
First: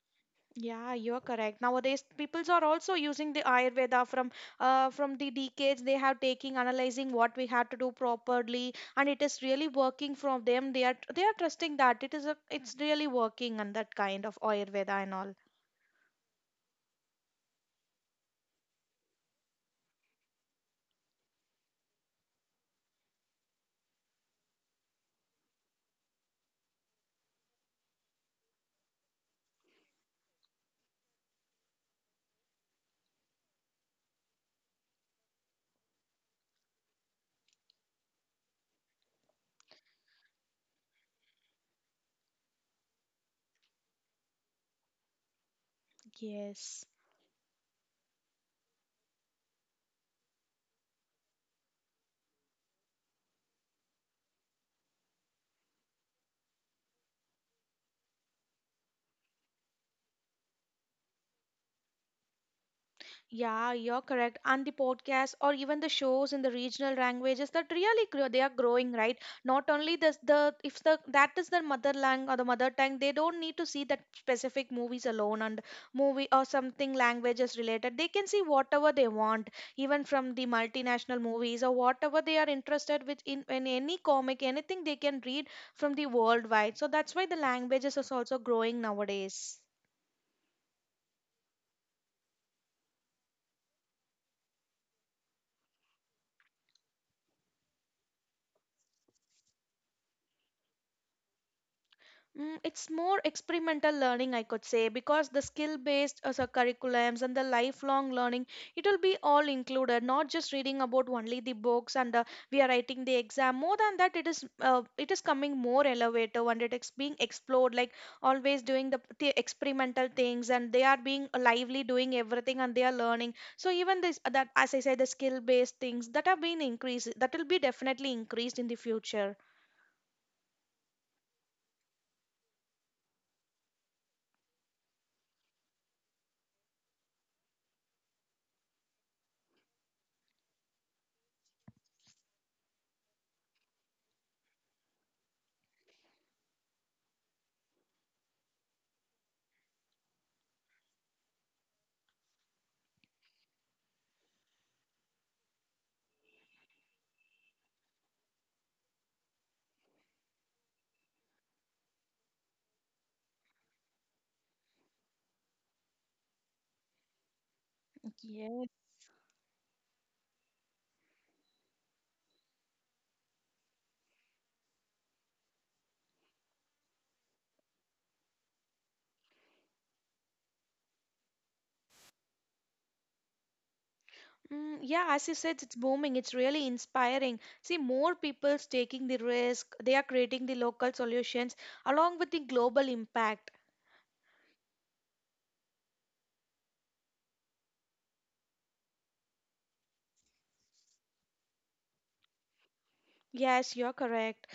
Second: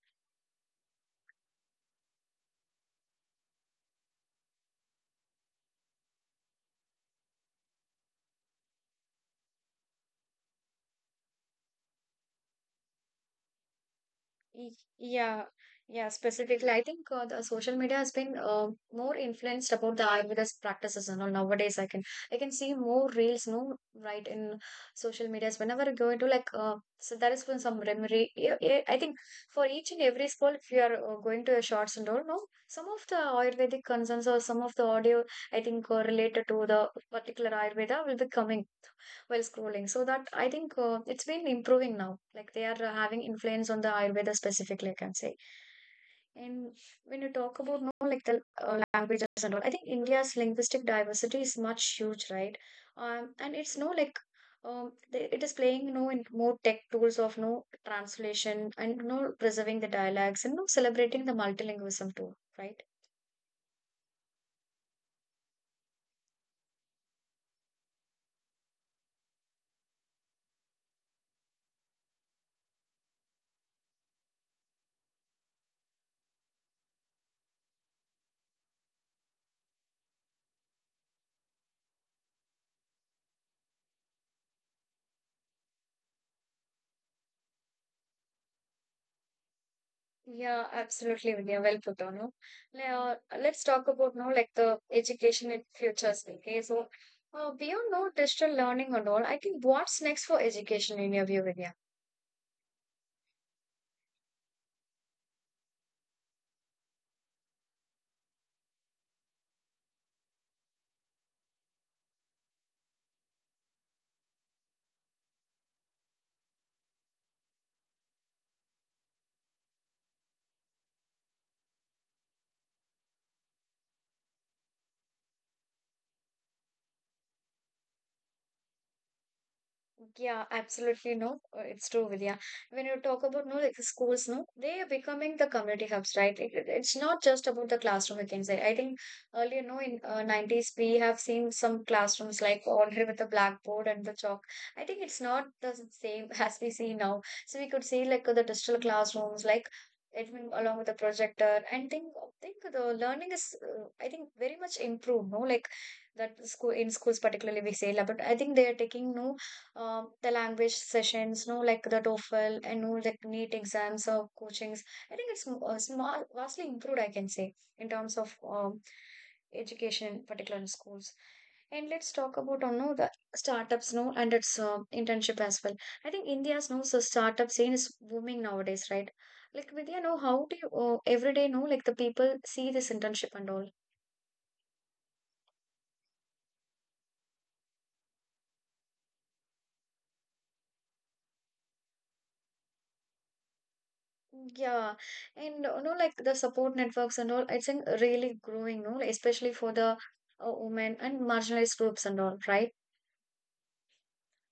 B: Yeah, you're correct. Nowadays, peoples are also using the Ayurveda from the decades they have taking, analyzing what we have to do properly, and it is really working from them. They are trusting that it is a it's really working and that kind of
A: Y-
B: Ayurveda and all.
A: Yeah, yeah, specifically, I think the social media has been more influenced about the Ayurveda's practices and all. Nowadays, I can see more reels, no, right, in social medias. Whenever you go into like, so there is been some remedy. Yeah, yeah, I think for each and every sport, if you are going to your shots and all, no, some of the Ayurvedic concerns or some of the audio, I think, related to the particular Ayurveda will be coming while scrolling. So that I think it's been improving now. Like they are having influence on the Ayurveda specifically, I can say. And
B: Yes.
A: when you talk about no like the languages and all, I think India's linguistic diversity is much huge, right? And it's no like it is playing you know in more tech tools of no translation and no preserving the dialects and no celebrating the multilingualism too, right?
B: Yeah, you're correct. And the podcasts or even the shows in the regional languages that really grow, they are growing, right? Not only this, the if the that is their mother language or the mother tongue, they don't need to see that specific movies alone and movie or something languages related. They can see whatever they want, even from the multinational movies or whatever they are interested with in any comic, anything they can read from the worldwide. So that's why the languages is also growing nowadays.
A: Yeah, absolutely, Vidya. Well put on. No? Now, let's talk about now like the education in futures. Okay, so beyond no digital learning and all, I think what's next for education in your view, Vidya?
B: Mm, it's more experimental learning, I could say, because the skill based so curriculums and the lifelong learning, it will be all included, not just reading about only the books and we are writing the exam. More than that, it is coming more elevator and it is being explored, like always doing the experimental things and they are being lively doing everything and they are learning. So even this that as I said, the skill based things that have been increased, that will be definitely increased in the future.
A: Yeah, absolutely. No, it's true, Vidya. When you talk about no, like the schools, no, they are becoming the community hubs, right? It's not just about the classroom. We can say. I think earlier, no, in 90s, we have seen some classrooms like already with the blackboard and the chalk. I think it's not the same as we see now. So we could see like the digital classrooms, like it will- along with the projector, and think the learning is, I think, very much improved. No, like that school in schools particularly we say, la, but I think they are taking no the language sessions, no, like the TOEFL and no, like NEET exams or coachings. I think it's small, vastly improved, I can say, in terms of
B: Yes.
A: education, in particular in schools. And let's talk about on no the startups no and its internship as well. I think India's no so startup scene is booming nowadays, right? Like Vidya, know how do you every day no, like the people see this internship and all?
B: Mm, yeah, as you said, it's booming. It's really inspiring. See, more people's taking the risk. They are creating the local solutions along with the global impact.
A: Yeah, and you know, like the support networks and all, it's in really growing, no, like, especially for the women and marginalized groups and all, right?
B: Yes, you're correct.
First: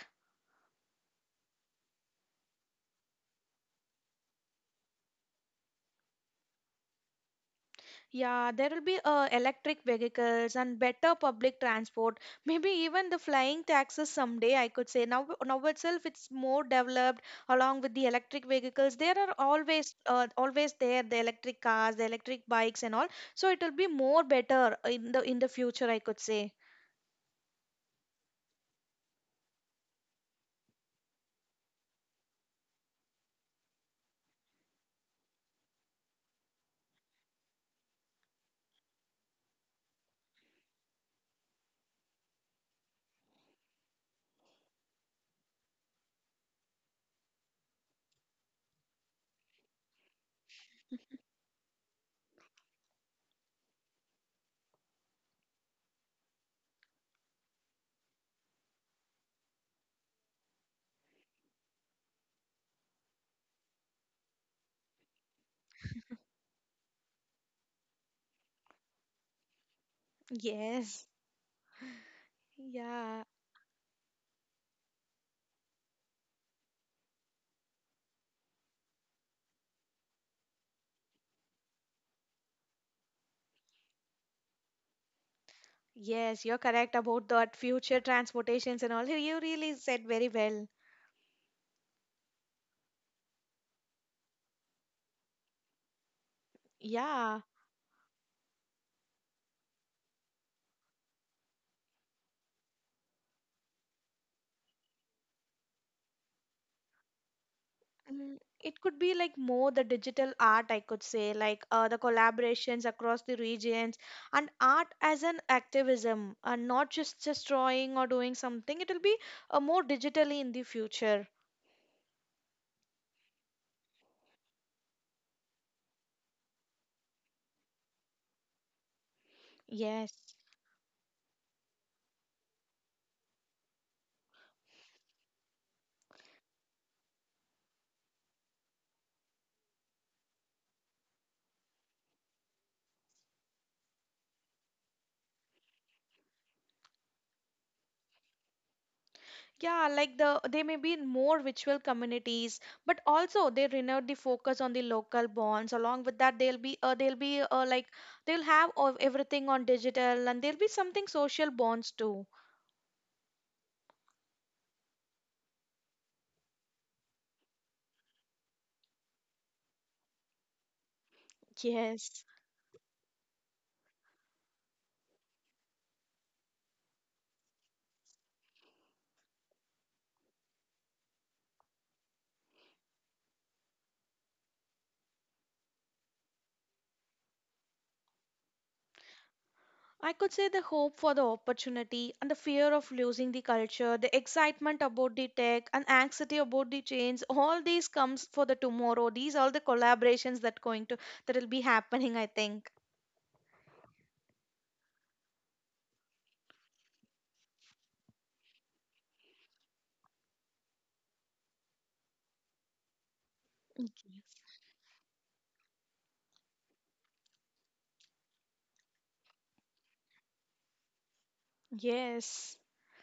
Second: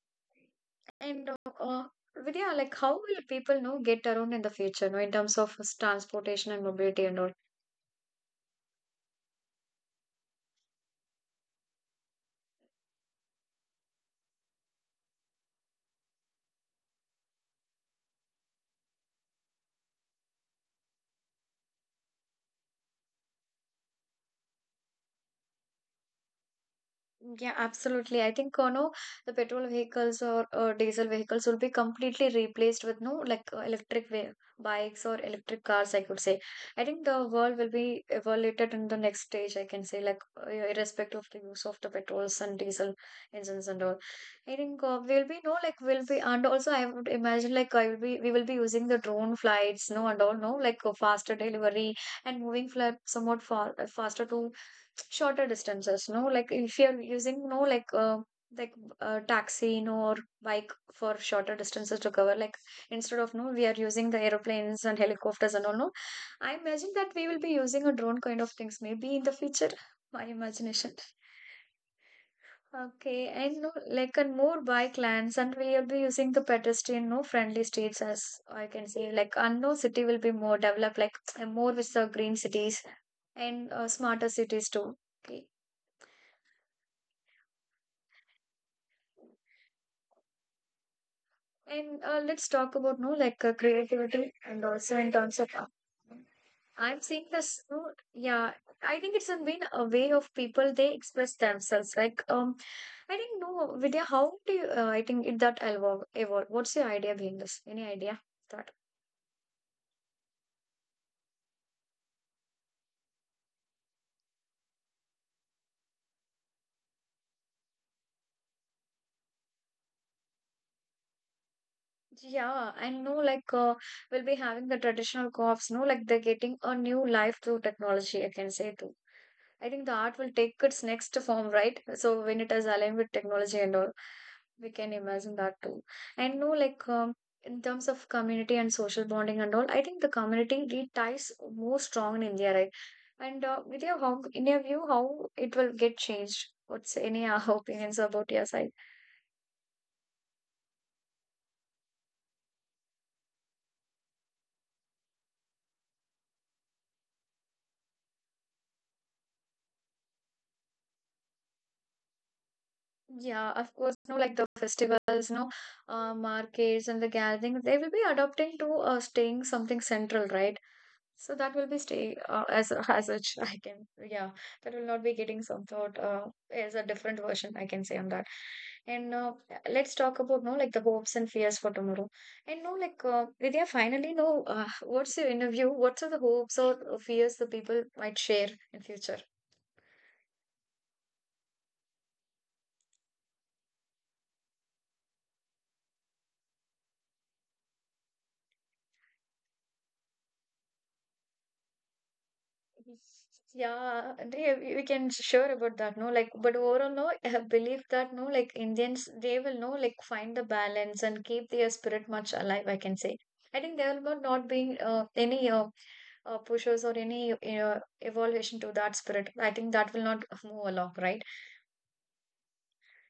A: And Vidya, like, how will people, you know, get around in the future, no, in terms of transportation and mobility and all?
B: Yeah, there will be electric vehicles and better public transport. Maybe even the flying taxis someday, I could say. Now, now itself, it's more developed along with the electric vehicles. There are always, always there the electric cars, the electric bikes, and all. So it will be more better in the future, I could say.
A: Yeah, absolutely. I think, no, the petrol vehicles or diesel vehicles will be completely replaced with no like electric bikes or electric cars, I could say. I think the world will be evaluated in the next stage, I can say, like yeah, irrespective of the use of the petrols and diesel engines and all. I think we'll be no like we'll be and also I would imagine like I will be we will be using the drone flights, no and all, no like faster delivery and moving flight somewhat far faster to shorter distances no like if you're using no like like taxi no or bike for shorter distances to cover like instead of no we are using the aeroplanes and helicopters and all no. I imagine that we will be using a drone kind of things maybe in the future, my imagination.
B: Yes,
A: Okay,
B: yeah,
A: and no like and more bike lanes and we will be using the pedestrian no friendly streets as I can say like, and no city will be more developed like more with the green cities and smarter cities too. Okay.
B: yes, you're correct about that future transportations and all. You really said very well.
A: And let's talk about no like creativity and also in terms of I'm seeing
B: Yeah,
A: this. No, yeah, I think it's been a way of people they express themselves. Like I think no, Vidya, how do you? I think it that evolve. What's your idea behind this? Any idea?
B: mm,
A: That.
B: it could be like more the digital art, I could say, like the collaborations across the regions and art as an activism, and not just just drawing or doing something. It will be more digitally in the future.
A: Yeah, I know. Like, we'll be having the traditional co-ops. No, like they're getting a new life through technology. I can say too. I think the art
B: Yes.
A: will take its next form, right? So when it is aligned with technology and all, we can imagine that too. And no, like in terms of community and social bonding and all, I think the community really ties more strong in India, right? And with your how, in your view, how it will get changed? What's any opinions about your side?
B: Yeah, like the they may be in more virtual communities, but also they renewed the focus on the local bonds. Along with that, they'll be like they'll have everything on digital, and there'll be something social bonds too.
A: Yeah, of course, no, like the festivals, no, markets and the gatherings, they will be adopting to staying something central, right? So that will be stay
B: Yes.
A: as a, as such I can yeah, that will not be getting some thought as a different version I can say on that. And let's talk about no like the hopes and fears for tomorrow and no like Vidya finally no what's your interview what are the hopes or fears the people might share in future.
B: I could say the hope for the opportunity and the fear of losing the culture, the excitement about the tech and anxiety about the change, all these comes for the tomorrow. These are the collaborations that going to that will be happening, I think.
A: Yeah, they, we can sure about that, no? Like, but overall, no, I have believe that, no, like Indians, they will, no, like find the balance and keep their spirit much alive, I can say. I think there will not be any pushers or any uh, evolution to that spirit. I think that will not move along, right?
B: Yes.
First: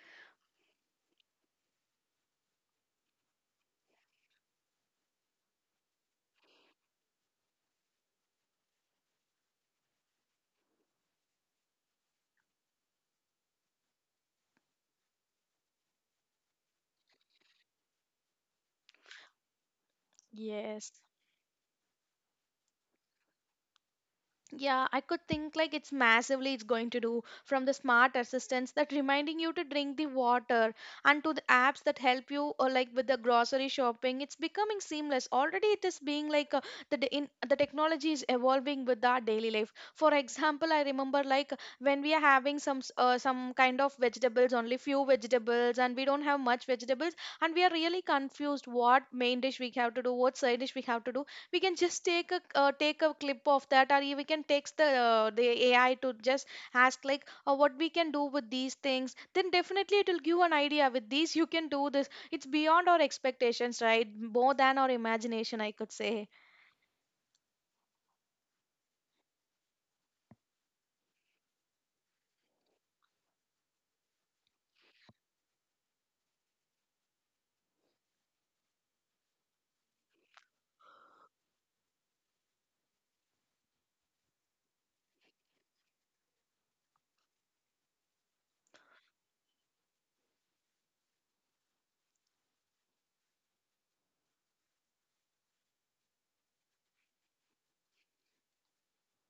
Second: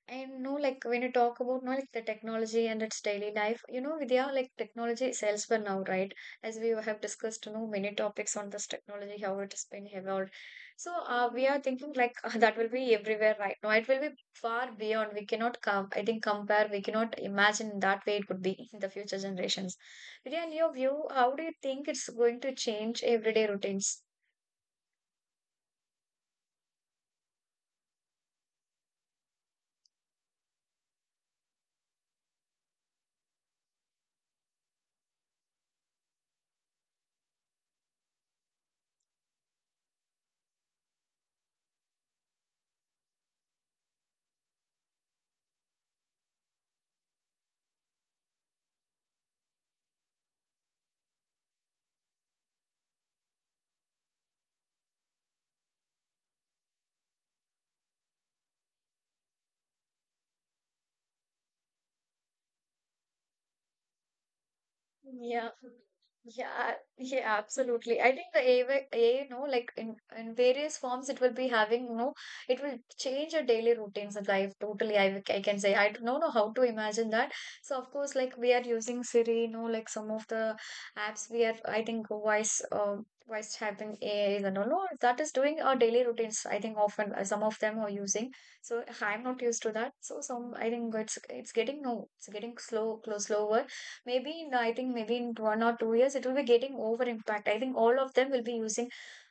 A: And no, like when you talk about no, like the technology and its daily life, you know, Vidya, like technology is elsewhere now, right? As we have discussed, you know, many topics on this technology, how it has been evolved. So we are thinking like that will be everywhere right now. It will be far beyond. We cannot come. I think compare. We cannot imagine that way it would be in the future generations. Vidya, in your
B: Yes.
A: view, how do you think it's going to change everyday routines?
B: Yeah, I could think like it's massively it's going to do from the smart assistants that reminding you to drink the water and to the apps that help you or like with the grocery shopping. It's becoming seamless. Already it is being like the in the technology is evolving with our daily life. For example, I remember like when we are having some some kind of vegetables, only few vegetables, and we don't have much vegetables, and we are really confused what main dish we have to do, what side dish we have to do, we can just take a take a clip of that, or we can text the AI to just ask like what we can do with these things. Then definitely it will give an idea: with these you can do this. It's beyond our expectations, right? More than our
A: Yeah.
B: imagination, I could say.
A: Yeah, yeah, absolutely. I think the AI, you know, like in various forms, it will be having, you know, it will change your daily routines in life totally. I can say, I don't know how to imagine that. So, of course, like we are using Siri, you know, like some of the apps we are, I think, voice having AIs and all, no, that is doing our daily routines. I think often some of them are using. So, I'm not used to that. So, some, I think it's getting, no, it's getting slow, close, slower maybe in, I think maybe in 1 or 2 years, it will be getting over impact. I think all of them will be using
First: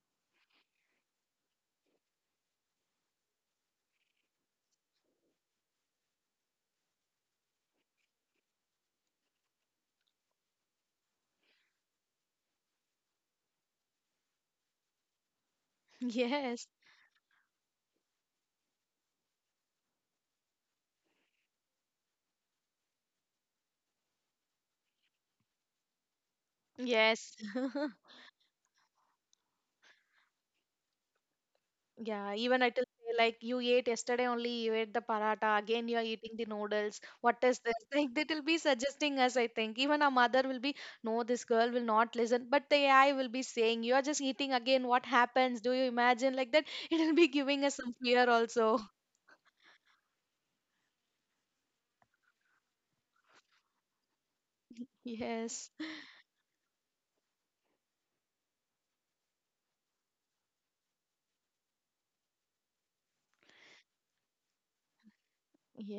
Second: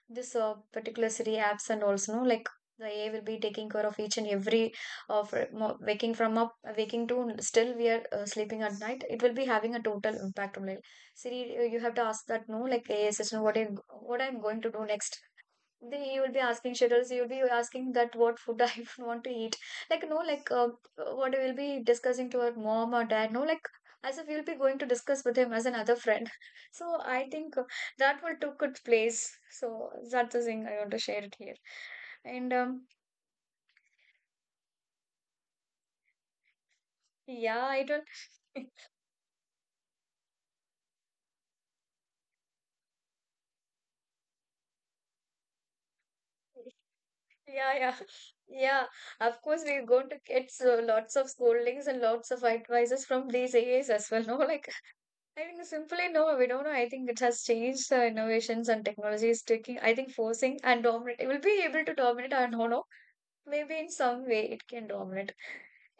A: this particular city apps and also no like the AI will be taking care of each and every of waking from up waking to still we are sleeping at night. It will be having a total impact on like Siri. You have to ask that no like AI assistant what I what I'm going to do next, then you will be
B: Yes,
A: asking schedules, you will be asking that what food I want to eat, like no like what we'll be discussing to our mom or dad no like as if you'll be going to discuss with him as another friend. So I
B: yes.
A: think that will took its place. So that's the thing I want to share it here.
B: Yeah,
A: And
B: even I will say like you ate yesterday only, you ate the paratha, again you are eating the noodles. What is
A: yeah,
B: this?
A: I don't
B: Like they will be suggesting us, I think. Even our mother will be, no, this girl will not listen. But the AI will be saying, "You are just eating again, what happens?" Do you imagine? Like that, it will be giving
A: yeah
B: us
A: yeah
B: some fear also.
A: yeah Of course we're going to get so lots of scoldings and lots of advices from these aas as well. No like, I think
B: Yes.
A: simply no, we don't know. I think it has changed the innovations and technology is taking. I think forcing and dominate. It will be able to dominate or no. Maybe in some way it can dominate.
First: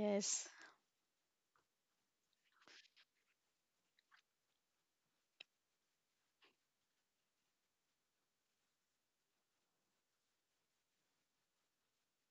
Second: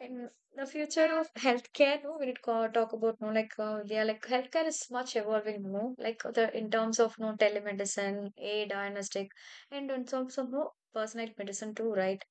A: In the future of healthcare, no, when it co- talk about no, like yeah, like healthcare is much evolving, no, like the in terms of no telemedicine, a diagnostic, and in terms of no personalized medicine too, right?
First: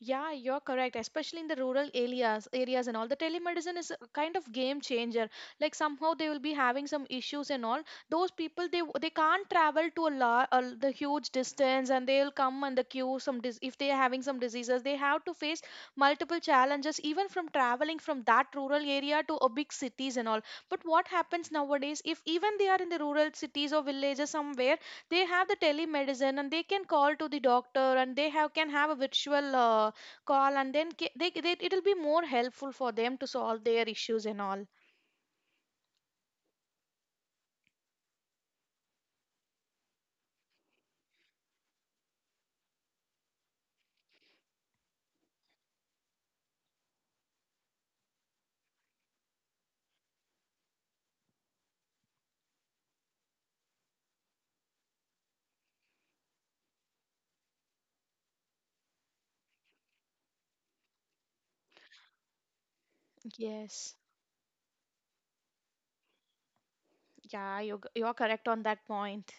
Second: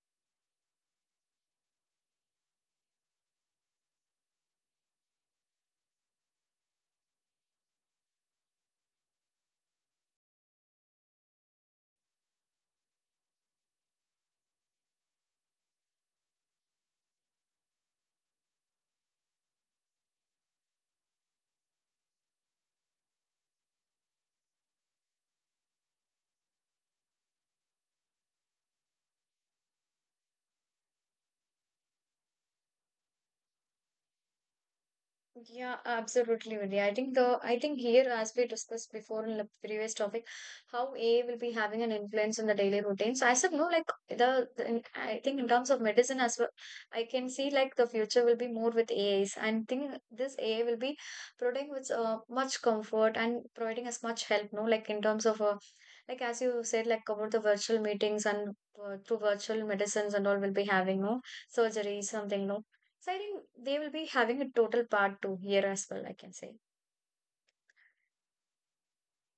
B: Yeah, you're correct, especially in the rural areas areas and all. The telemedicine is a kind of game changer. Like somehow they will be having some issues and all. Those people they they can't travel to a lot, a, the huge distance and they'll come and the queue, some dis, if they are having some diseases, they have to face multiple challenges even from traveling from that rural area to a big cities and all. But what happens nowadays, if even they are in the rural cities or villages somewhere, they have the telemedicine and they can call to the doctor and they have can have a virtual call, and then ca- they it'll be more helpful for them to solve their issues and all.
A: Yeah, absolutely, Vidya. I think here, as we discussed before in the previous topic, how AI will be having an influence on the daily routine. So I said no, like I think in terms of medicine as well, I can see like the future will be more with AIs. And think this AI will be providing with much comfort and providing us much help. No, like in terms of like as you said, like about the virtual meetings and through virtual medicines and all will be having no surgery something no. So I think they will
B: Yes.
A: be having a total part two here as well, I can say.
B: Yeah, you're correct on that point.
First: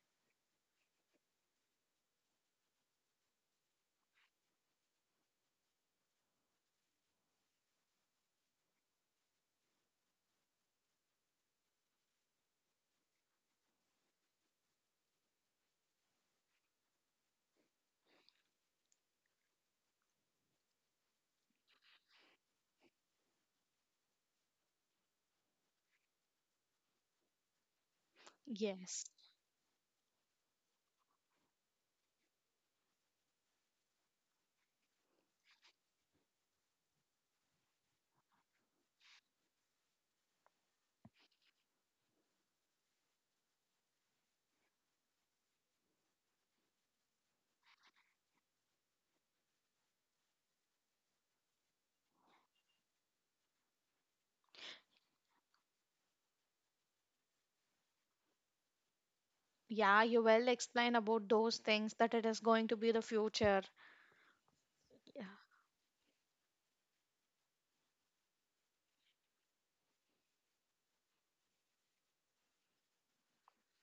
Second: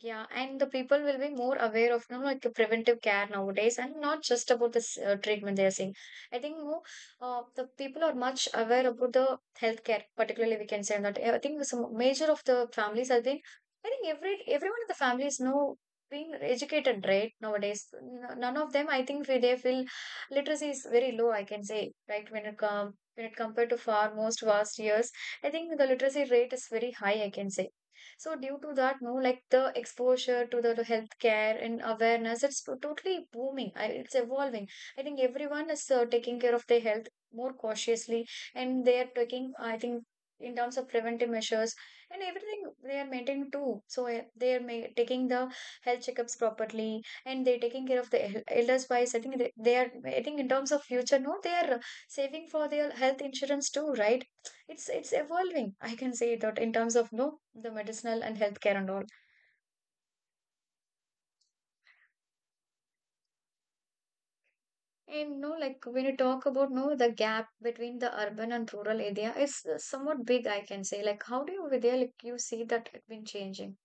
A: Yeah, and the people will be more aware of you know, like the preventive care nowadays, and not just about this treatment they are seeing. I think more the people are much aware about the healthcare, particularly we can say that. I think some major of the families have been. I think everyone in the family is now being educated right nowadays. None of them, I think, they feel literacy is very low. I can say right when it come when it compared to far most vast years, I think the literacy rate is very high. I can say. So due to that,
B: Yes.
A: no, like the exposure to the healthcare and awareness, it's totally booming. It's evolving. I think everyone is taking care of their health more cautiously, and they are taking, I think, in terms of preventive measures and everything they are maintaining too. So they are taking the health checkups properly, and they're taking care of the elders wise. I think they are. I think in terms of future, no, they are saving for their health insurance too, right? It's evolving, I can say that, in terms of no, the medicinal and healthcare and all.
B: Yeah, you well explain about those things, that it is going to be the future. Yeah.
A: And no, like when you talk about no, the gap between the urban and rural area is somewhat big, I can say. Like, how do you over there, like, you see that it's been changing?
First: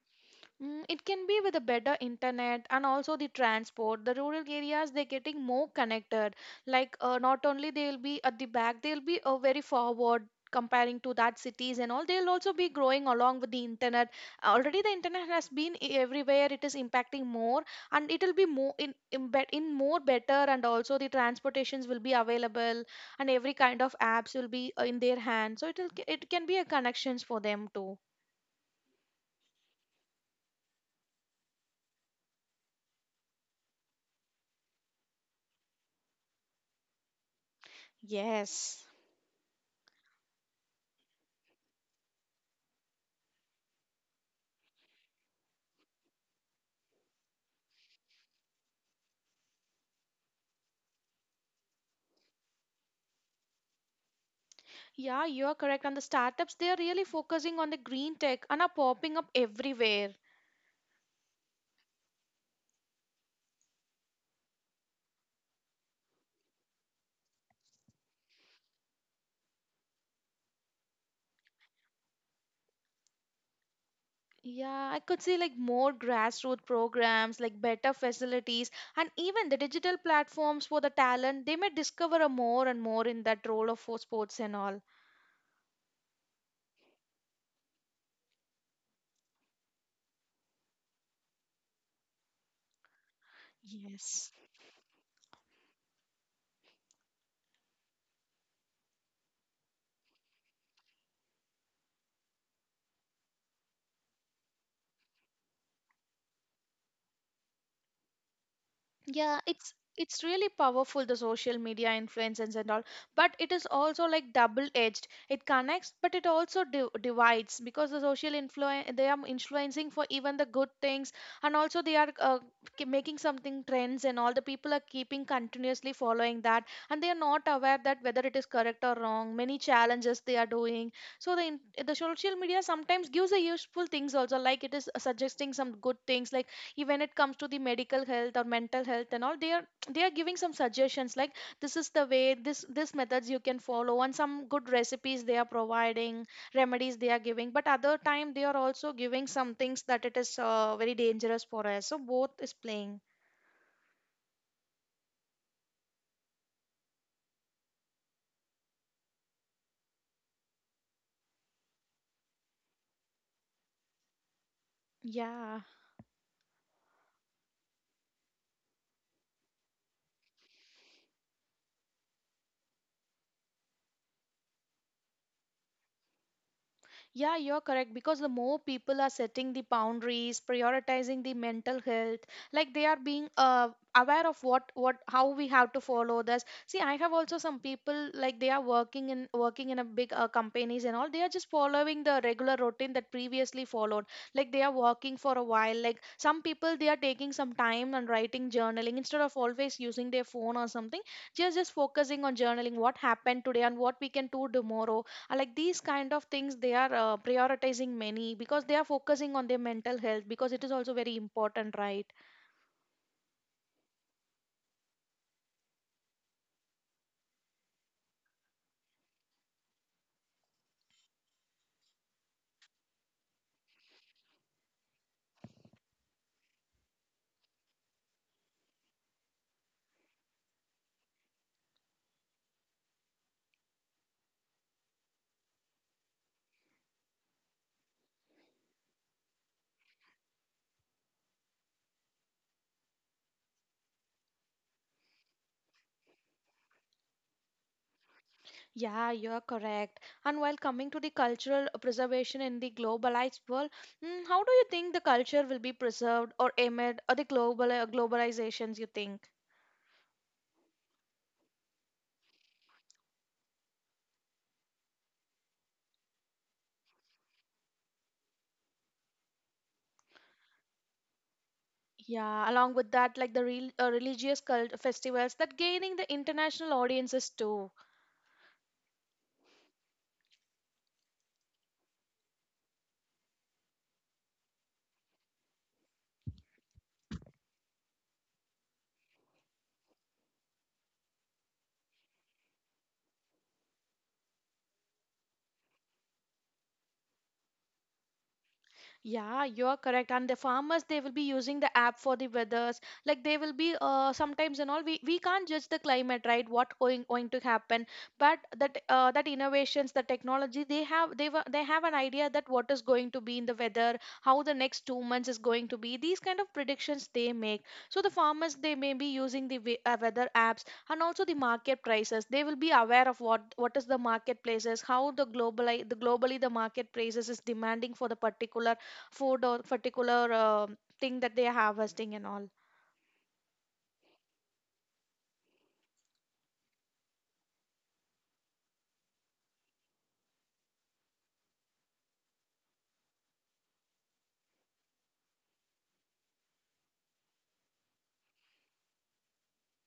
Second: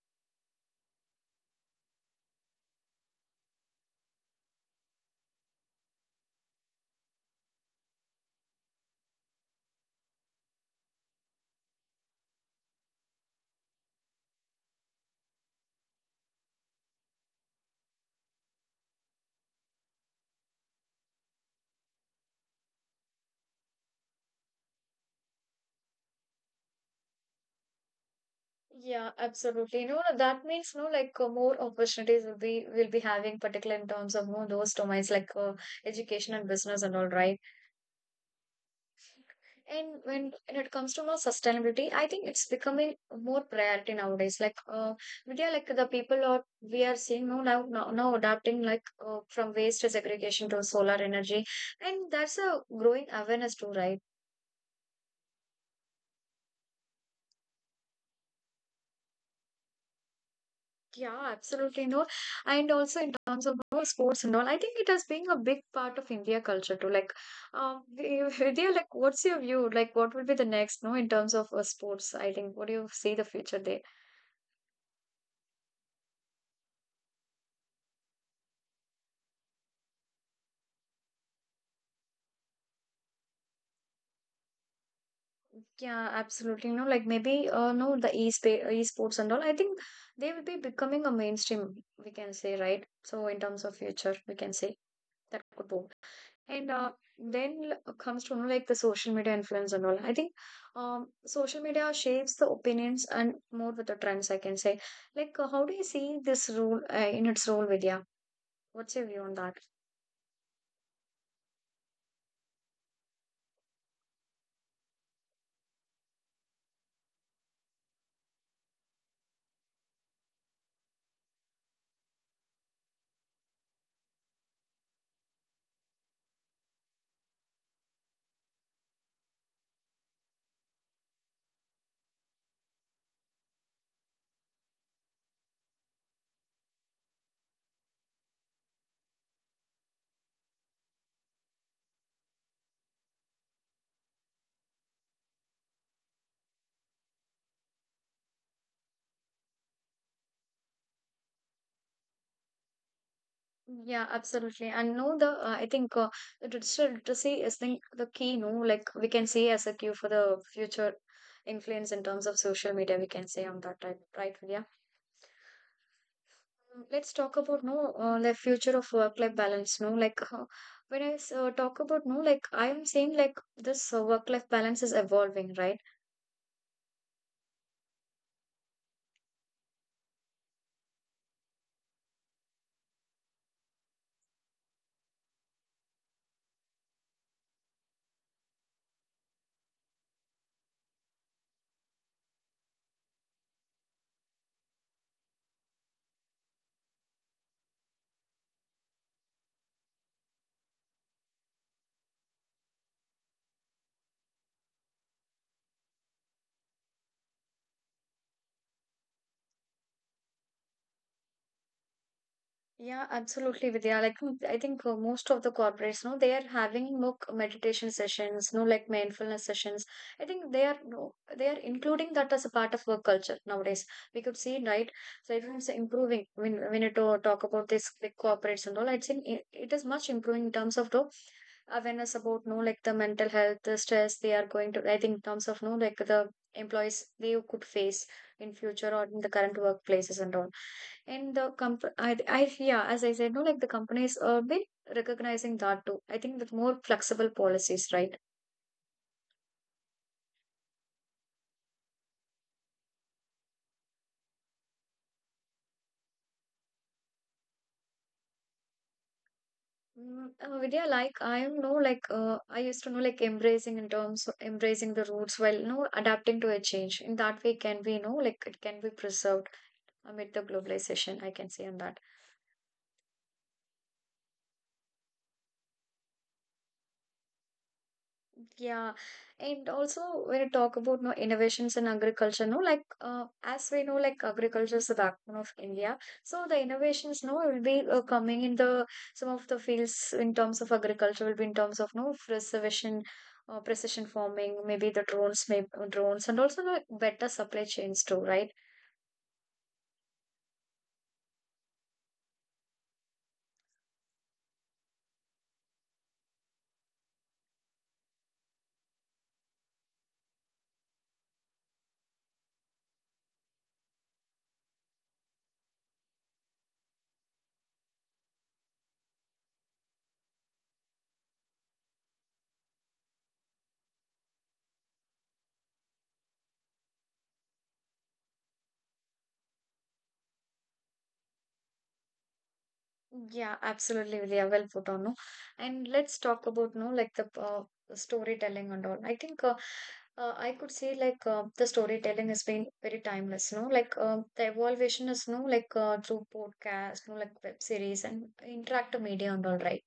B: Mm, it can be with a better internet and also the transport. The rural areas, they're getting more connected. Like not only they'll be at the back, they'll be very forward comparing to that cities and all. They'll also be growing along with the internet. Already the internet has been everywhere. It is impacting more, and it'll be more in more better. And also the transportations will be available, and every kind of apps will be in their hand. So it can be a connections for them too.
A: Yeah, absolutely. No, that means no, like more opportunities will be having, particularly in terms of no those domains like education and business and all, right?
B: Yes.
A: And when it comes to more sustainability, I think it's becoming more priority nowadays. Like media, like the people are we are seeing now adapting, like from waste segregation to solar energy, and that's a growing awareness too, right?
B: Yeah, you're correct. And the startups, they are really focusing on the green tech and are popping up everywhere.
A: Yeah, absolutely. No, and also in terms of more sports and all, I think it has been a big part of India culture too. Like, Vidya, like, what's your view? Like, what will be the next? No, in terms of sports, I think. What do you see the future there?
B: Yeah, I could see like more grassroots programs, like better facilities, and even the digital platforms for the talent. They may discover a more and more in that role of for sports and all.
A: Yeah, absolutely. You know, like maybe no, the e-sports and all. I think they will be becoming a mainstream, we can say, right? So in terms of
B: Yes.
A: future, we can say that could boom. And comes to know, like the social media influence and all. I think social media shapes the opinions and more with the trends, I can say. Like how do you see this role in its role, Vidya? What's
B: Yeah,
A: your view
B: it's
A: on that?
B: it's really powerful, the social media influences and all. But it is also like double edged. It connects, but it also divides, because the social influence, they are influencing for even the good things, and also they are making something trends and all. The people are keeping continuously following that, and they are not aware that whether it is correct or wrong. Many challenges they are doing. So the social media sometimes gives a useful things also, like it is suggesting some good things, like ki, when it comes to the medical health or mental health and all, they are, they are giving some suggestions like this is the way, this methods you can follow, and some good recipes they are providing, remedies they are giving. But other time they are also giving some things that it is very dangerous for us. So both is playing.
A: Yeah, absolutely. And no, the I think the digital literacy is the key. No, like we can see as a cue for the future influence in terms of social media. We can say on that type, right, Vidya?
B: Yeah.
A: Let's talk about no the future of work-life balance. No, like when talk about no, like I am saying like this work-life balance is evolving, right?
B: Yeah, you're correct, because the more people are setting the boundaries, prioritizing the mental health, like they are being aware of what how we have to follow this. See, I have also some people like they are working in working in a big companies and all. They are just following the regular routine that previously followed. Like they are working for a while. Like some people, they are taking some time and writing journaling instead of always using their phone or something. Just focusing on journaling what happened today and what we can do tomorrow. Like these kind of things they are prioritizing many, because they are focusing on their mental health, because it is also very important, right?
A: Yeah, absolutely, Vidya. Like, I think most of the corporates, no, they are having no meditation sessions, no, like mindfulness sessions. I think they are no, they are including that as a part of work culture nowadays. We could see, right? So everyone's improving. When you talk about this big corporates and all, I'd say it is much improving in terms of no, awareness about no, like the mental health, the stress they are going to. I think in terms of no, like the employees they could face in future or in the current workplaces and all, and the comp I yeah, as I said, no, like the companies are been recognizing that too, I think with more flexible policies, right?
B: Yeah, you're correct. And while coming to the cultural preservation in the globalized world, mm, how do you think the culture will be preserved or amid or the global globalizations, you think?
A: Mm, Vidya, like I am no, like I used to know, like embracing, in terms of embracing the roots while no adapting to a change. In that way, can we know like it can be preserved amid the globalization? I can say on that.
B: Yeah, along with that, like the real, religious cult festivals, that gaining the international audiences too.
A: Yeah, and also when you talk about no innovations in agriculture, no, like as we know, like agriculture is the backbone of India. So the innovations, no, will be coming in the some of the fields in terms of agriculture, will be in terms of no precision, precision farming, maybe the drones, maybe drones, and also the better supply chains too, right?
B: Yeah, you're correct. And the farmers, they will be using the app for the weathers. Like they will be sometimes and all. We can't judge the climate, right? What going to happen? But that that innovations, the technology, they have they were they have an idea that what is going to be in the weather, how the next 2 months is going to be. These kind of predictions they make. So the farmers, they may be using the weather apps, and also the market prices. They will be aware of what is the marketplaces, how the globally the market prices is demanding for the particular food or particular thing that they are harvesting and all.
A: Yeah, absolutely, Vidya. Well put on, no? And let's talk about, no, like the storytelling and all. I think I could say like the storytelling has been very timeless, no? Like the evolution is, no, like through podcast, no, like web series and interactive media and all, right?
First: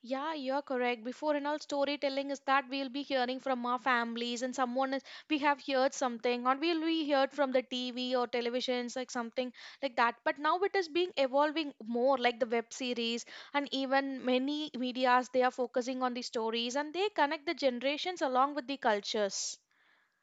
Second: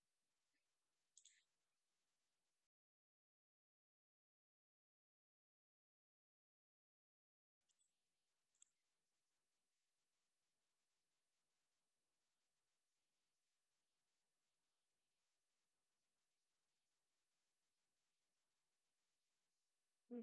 B: Yeah, you're correct. Before and all, storytelling is that we'll be hearing from our families and someone is, we have heard something, or we'll be heard from the TV or televisions, like something like that. But now it is being evolving more, like the web series and even many medias. They are focusing on the stories and they connect the generations along with the cultures.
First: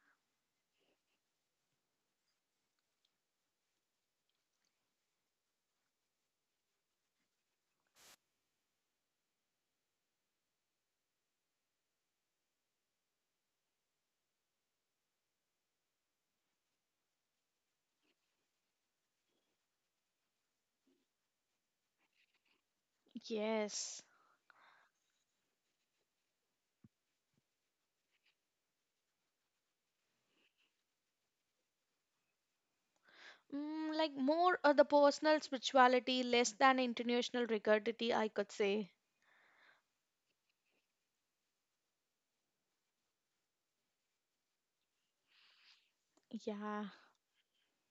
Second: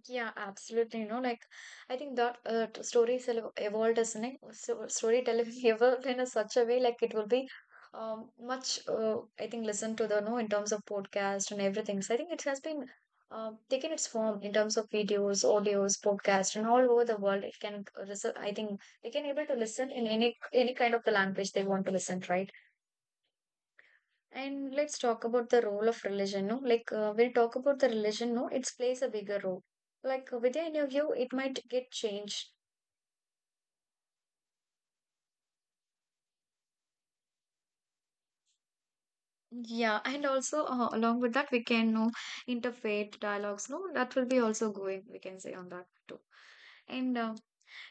A: Yeah, absolutely. You know, like I think that stories evolved as an so storytelling evolved in a such a way, like it will be much I think listened to the no in terms of podcast and everything. So I think it has been taken its form in terms of videos, audios, podcast, and all over the world. It can I think they can able to listen in any kind of the language they want to listen, right?
B: Yes.
A: And let's talk about the role of religion. No, like when we talk about the religion, no, it plays a bigger role. Like within your view, it might get changed.
B: Mm, like more of the personal spirituality, less than international rigidity, I could say.
A: Yeah, and also along with that, we can know interfaith dialogues. No, that will be also going. We can say on that too.
B: Yeah,
A: And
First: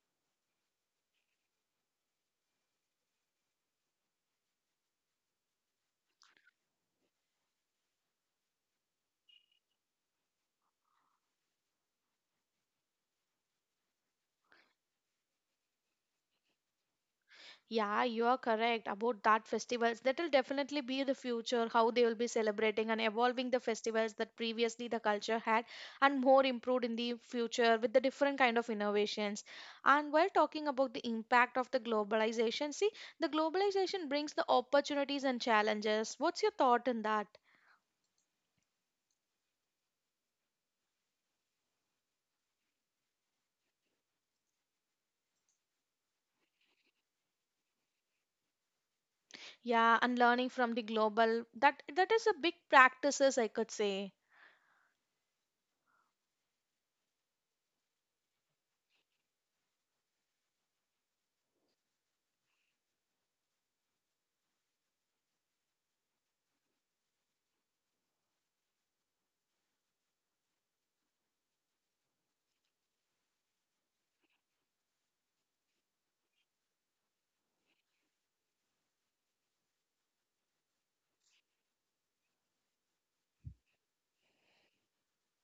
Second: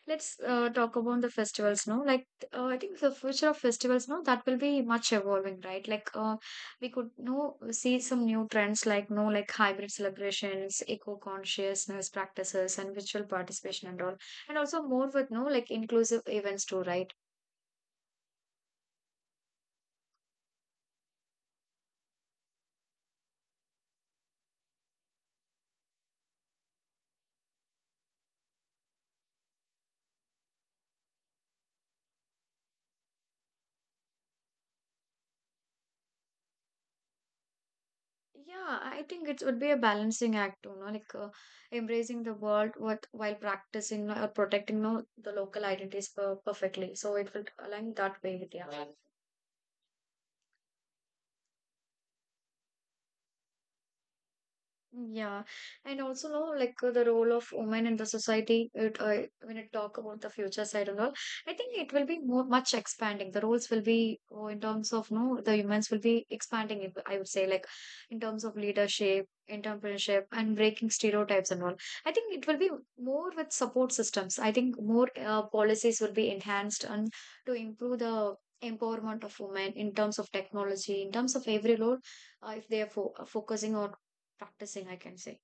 A: let's talk about the festivals now. Like, I think the future of festivals now, that will be much evolving, right? Like, we could know see some new trends, like no, like hybrid celebrations, eco consciousness practices, and virtual participation and all, and also more with no like inclusive events too, right?
B: yeah, you are correct about that festivals. That will definitely be the future, how they will be celebrating and evolving the festivals that previously the culture had, and more improved in the future with the different kind of innovations. And while talking about the impact of the globalization, see, the globalization brings the opportunities and challenges. What's your thought on that?
A: Yeah, I think it would be a balancing act, you know, like embracing the world with, while practicing or protecting no, the local identities perfectly. So it will align that way with, yeah.
B: Yeah, and learning from the global, that that is a big practices, I could say.
A: Yeah, and also know like the role of women in the society. It when it talk about the future side and all, I think it will be more much expanding. The roles will be oh, in terms of no, the humans will be expanding. I would say like in terms of leadership, entrepreneurship, and breaking stereotypes and all. I think it will be more with support systems. I think more policies will be enhanced and to improve the empowerment of women in terms of technology, in terms of every role if they are focusing on practicing, I can say.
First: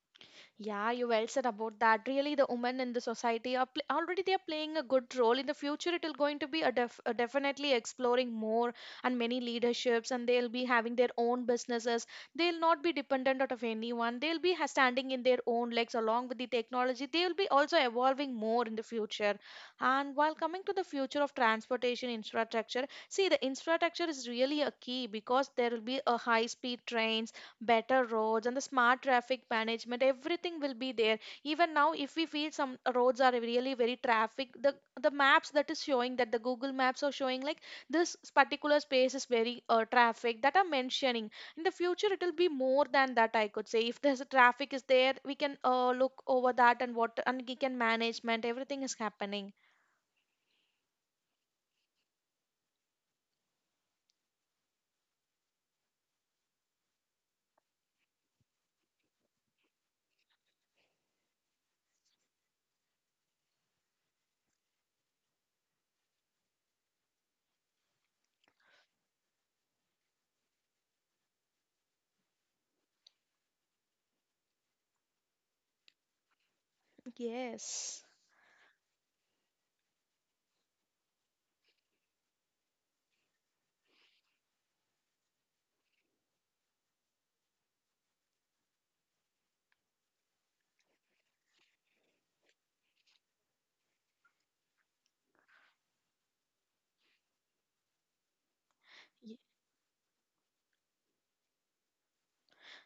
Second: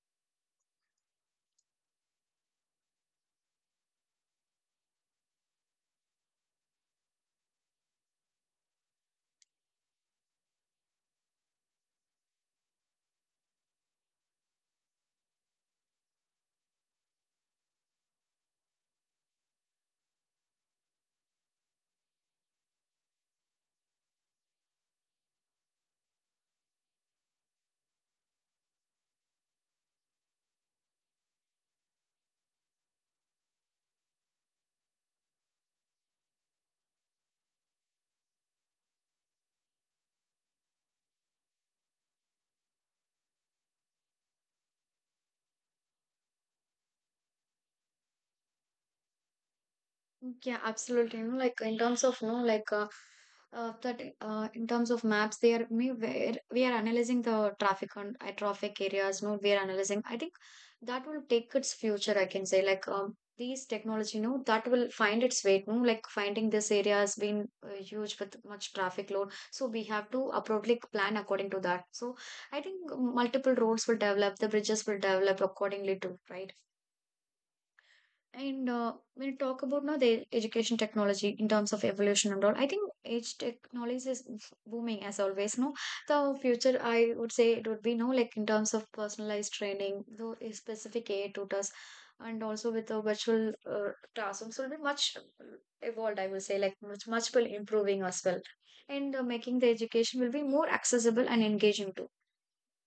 B: Yeah, you well said about that. Really, the women in the society are already they are playing a good role. In the future, it will going to be a definitely exploring more, and many leaderships, and they'll be having their own businesses. They'll not be dependent out of anyone. They'll be standing in their own legs along with the technology. They'll be also evolving more in the future. And while coming to the future of transportation infrastructure, see the infrastructure is really a key, because there will be a high-speed trains, better roads, and the smart traffic management, everything will be there. Even now, if we feel some roads are really very traffic, the maps that is showing, that the Google maps are showing, like this particular space is very traffic, that are mentioning. In the future, it will be more than that, I could say. If there's a traffic is there, we can look over that, and what and we can management everything is happening.
A: Yeah, absolutely. You know, like in terms of no, like that in terms of maps, they are me where we are analyzing the traffic on traffic areas. No, we are analyzing. I think that will take its future. I can say like these technology, no, that will find its way. No, like finding this area has been huge with much traffic load. So we have to appropriately plan according to that. So I think multiple roads will develop, the bridges will develop accordingly too, right?
B: Yes.
A: And when you talk about now the education technology in terms of evolution and all, I think age technology is booming as always. No, the future, I would say it would be no, like in terms of personalized training, though a specific AI tutors, and also with the virtual classrooms will be much evolved. I would say like much will improving as well, and making the education will be more accessible and engaging too.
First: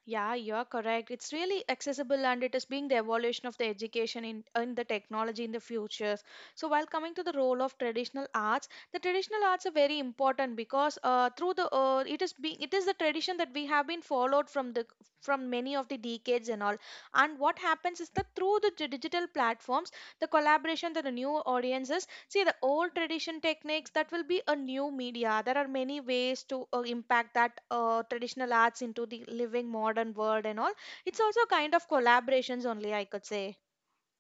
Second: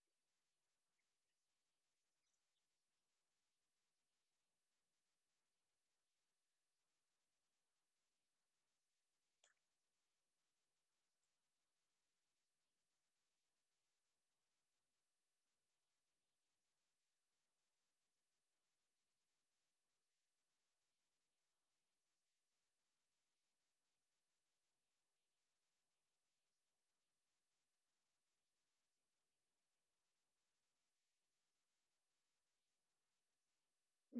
B: Yeah, you're correct. It's really accessible, and it is being the evolution of the education in the technology in the futures. So, while coming to the role of traditional arts, the traditional arts are very important, because through the it is being, it is the tradition that we have been followed from the from many of the decades and all. And what happens is that through the digital platforms, the collaboration that the new audiences, see, the old tradition techniques that will be a new media. There are many ways to impact that traditional arts into the living modern world and all. It's also kind of collaborations only, I could say.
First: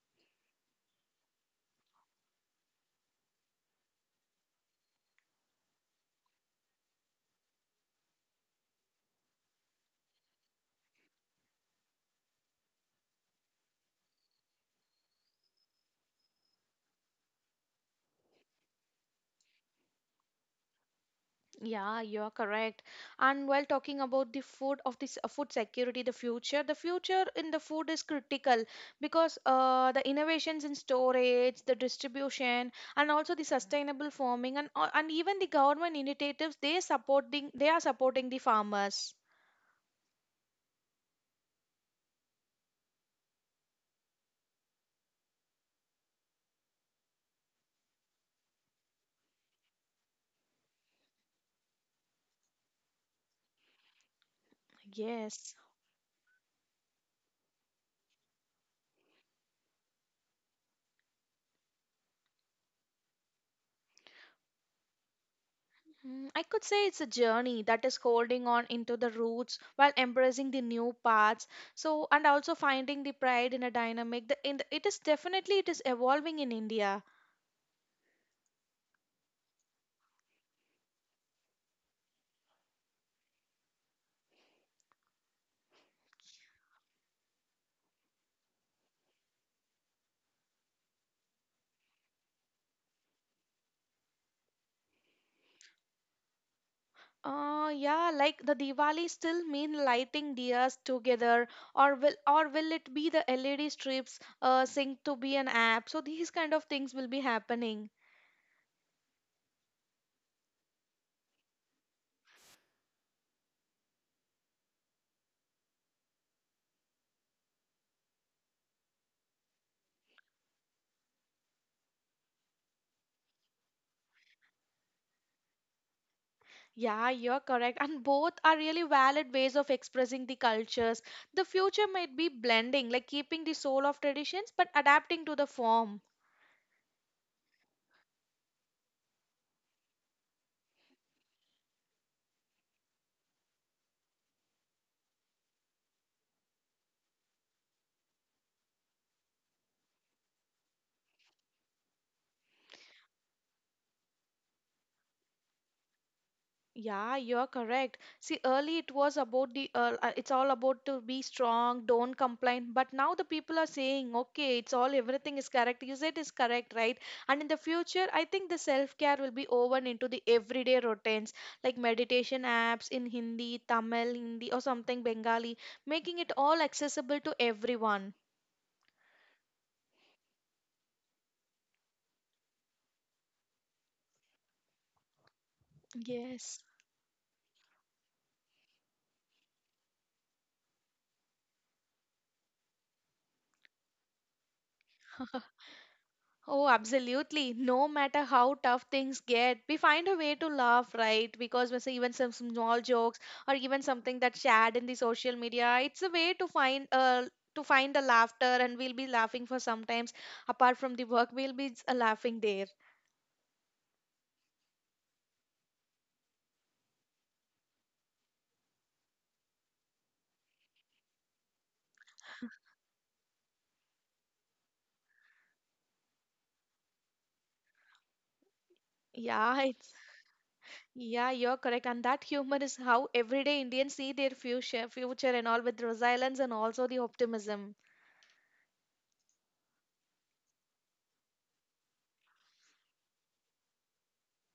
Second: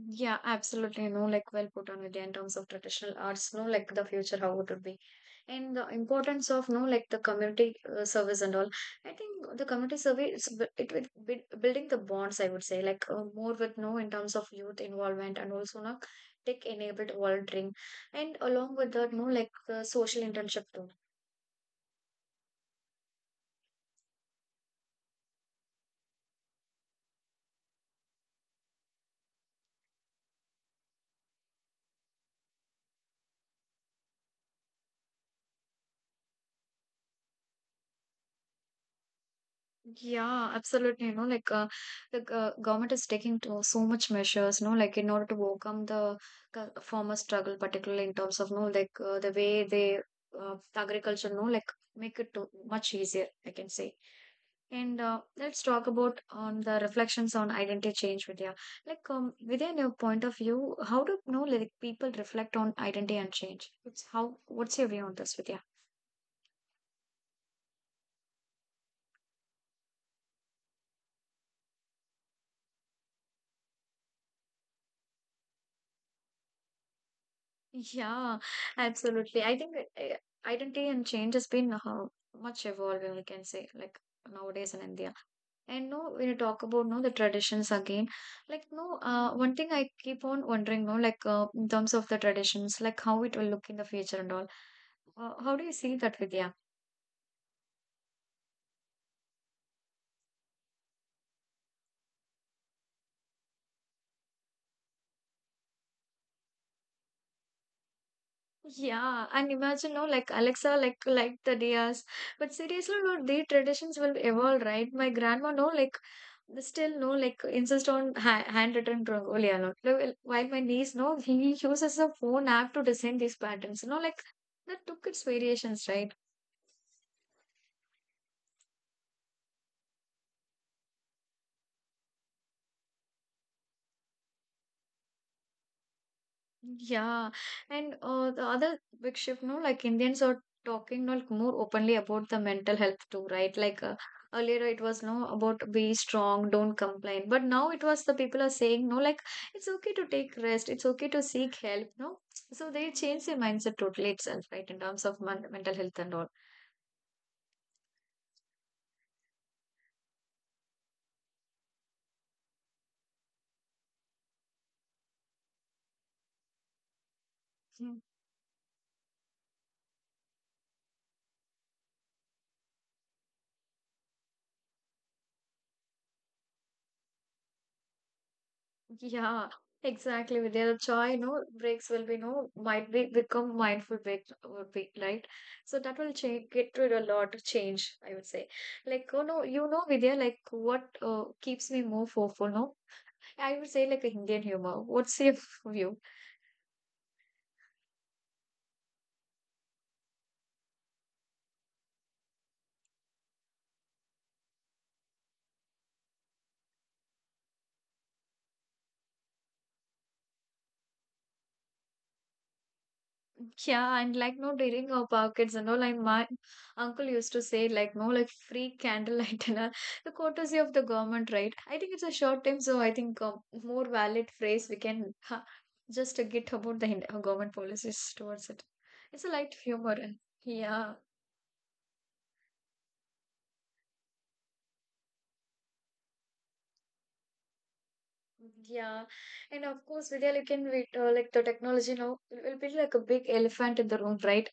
A: Yeah, absolutely. No, like well put on Vidya in terms of traditional arts, no, like the future, how it would be. And the importance of, no, like the community service and all. I think the community service, it will be building the bonds, I would say, like more with, no, in terms of youth involvement and also, no, tech enabled volunteering. And along with that, no, like the social internship too.
B: Yeah, you are correct. And while talking about the food of this food security, the future in the food is critical, because the innovations in storage, the distribution, and also the sustainable farming, and even the government initiatives they supporting, they are supporting the farmers.
A: Yeah, absolutely. You know, like the government is taking to so much measures, no, like in order to overcome the former struggle, particularly in terms of, no, like the way they agriculture, no, like make it to much easier, I can say. And
B: Yes.
A: let's talk about on the reflections on identity change, Vidya. Like, within your point of view, how do you know like people reflect on identity and change? It's how? What's your view on this, Vidya?
B: Mm, I could say it's a journey that is holding on into the roots while embracing the new paths. So, and also finding the pride in a dynamic. The, in the, it is definitely it is evolving in India.
A: Yeah, absolutely. I think identity and change has been much evolving, we can say, like nowadays in India. And no, when you talk about no the traditions again, like no, one thing I keep on wondering, no, like in terms of the traditions, like how it will look in the future and all. How do you see that, Vidya?
B: Yeah, like the Diwali still mean lighting dias together, or will it be the LED strips synced to be an app? So these kind of things will be happening.
A: Yeah, and imagine, no, like Alexa, like the Diyas. But seriously, no, the traditions will evolve, right? My grandma, no, like they still, no, like insist on ha handwritten rangoli a lot. Like, while my niece, no, he uses a phone app to design these patterns, you know, like that took its variations, right?
B: Yeah, you're correct. And both are really valid ways of expressing the cultures. The future might be blending, like keeping the soul of traditions but adapting to the form.
A: Yeah, and the other big shift, no, like Indians are talking like more openly about the mental health too, right? Earlier it was no about be strong, don't complain, but now it was the people are saying no, like it's okay to take rest, it's okay to seek help, no. So they change their mindset totally itself, right, in terms of men mental health and all.
B: Yeah, you're correct. See, early it was about the, it's all about to be strong, don't complain. But now the people are saying, okay, it's all, everything is correct. You said is correct, right? And in the future, I think the self-care will be woven into the everyday routines, like meditation apps in Hindi, Tamil, Hindi, or something Bengali, making it all accessible to everyone.
A: Yeah, exactly. With the joy, no breaks will be no might be become mindful break would be right. So that will change
B: Yes.
A: get rid a lot of change, I would say. Like oh no, Vidya, like what keeps me more hopeful, no? I would say like Indian humor. What's your view?
B: Oh, absolutely. No matter how tough things get, we find a way to laugh, right? Because we say even some small jokes or even something that's shared in the social media, it's a way to find the laughter, and we'll be laughing for sometimes. Apart from the work, we'll be laughing there.
A: Yeah, and like no during our pockets and all, like my uncle used to say like no like free candlelight and all the courtesy of the government, right? I think it's a short time, so I think more valid phrase we can ha just get about the government policies towards it. It's a light
B: Yeah, it's,
A: humor, and yeah,
B: yeah, you're correct. And that humor is how everyday Indians see their future, future and all, with resilience and also the optimism.
A: yeah, and of course, Vidya, you can wait like the technology now will be like a big elephant in the room, right?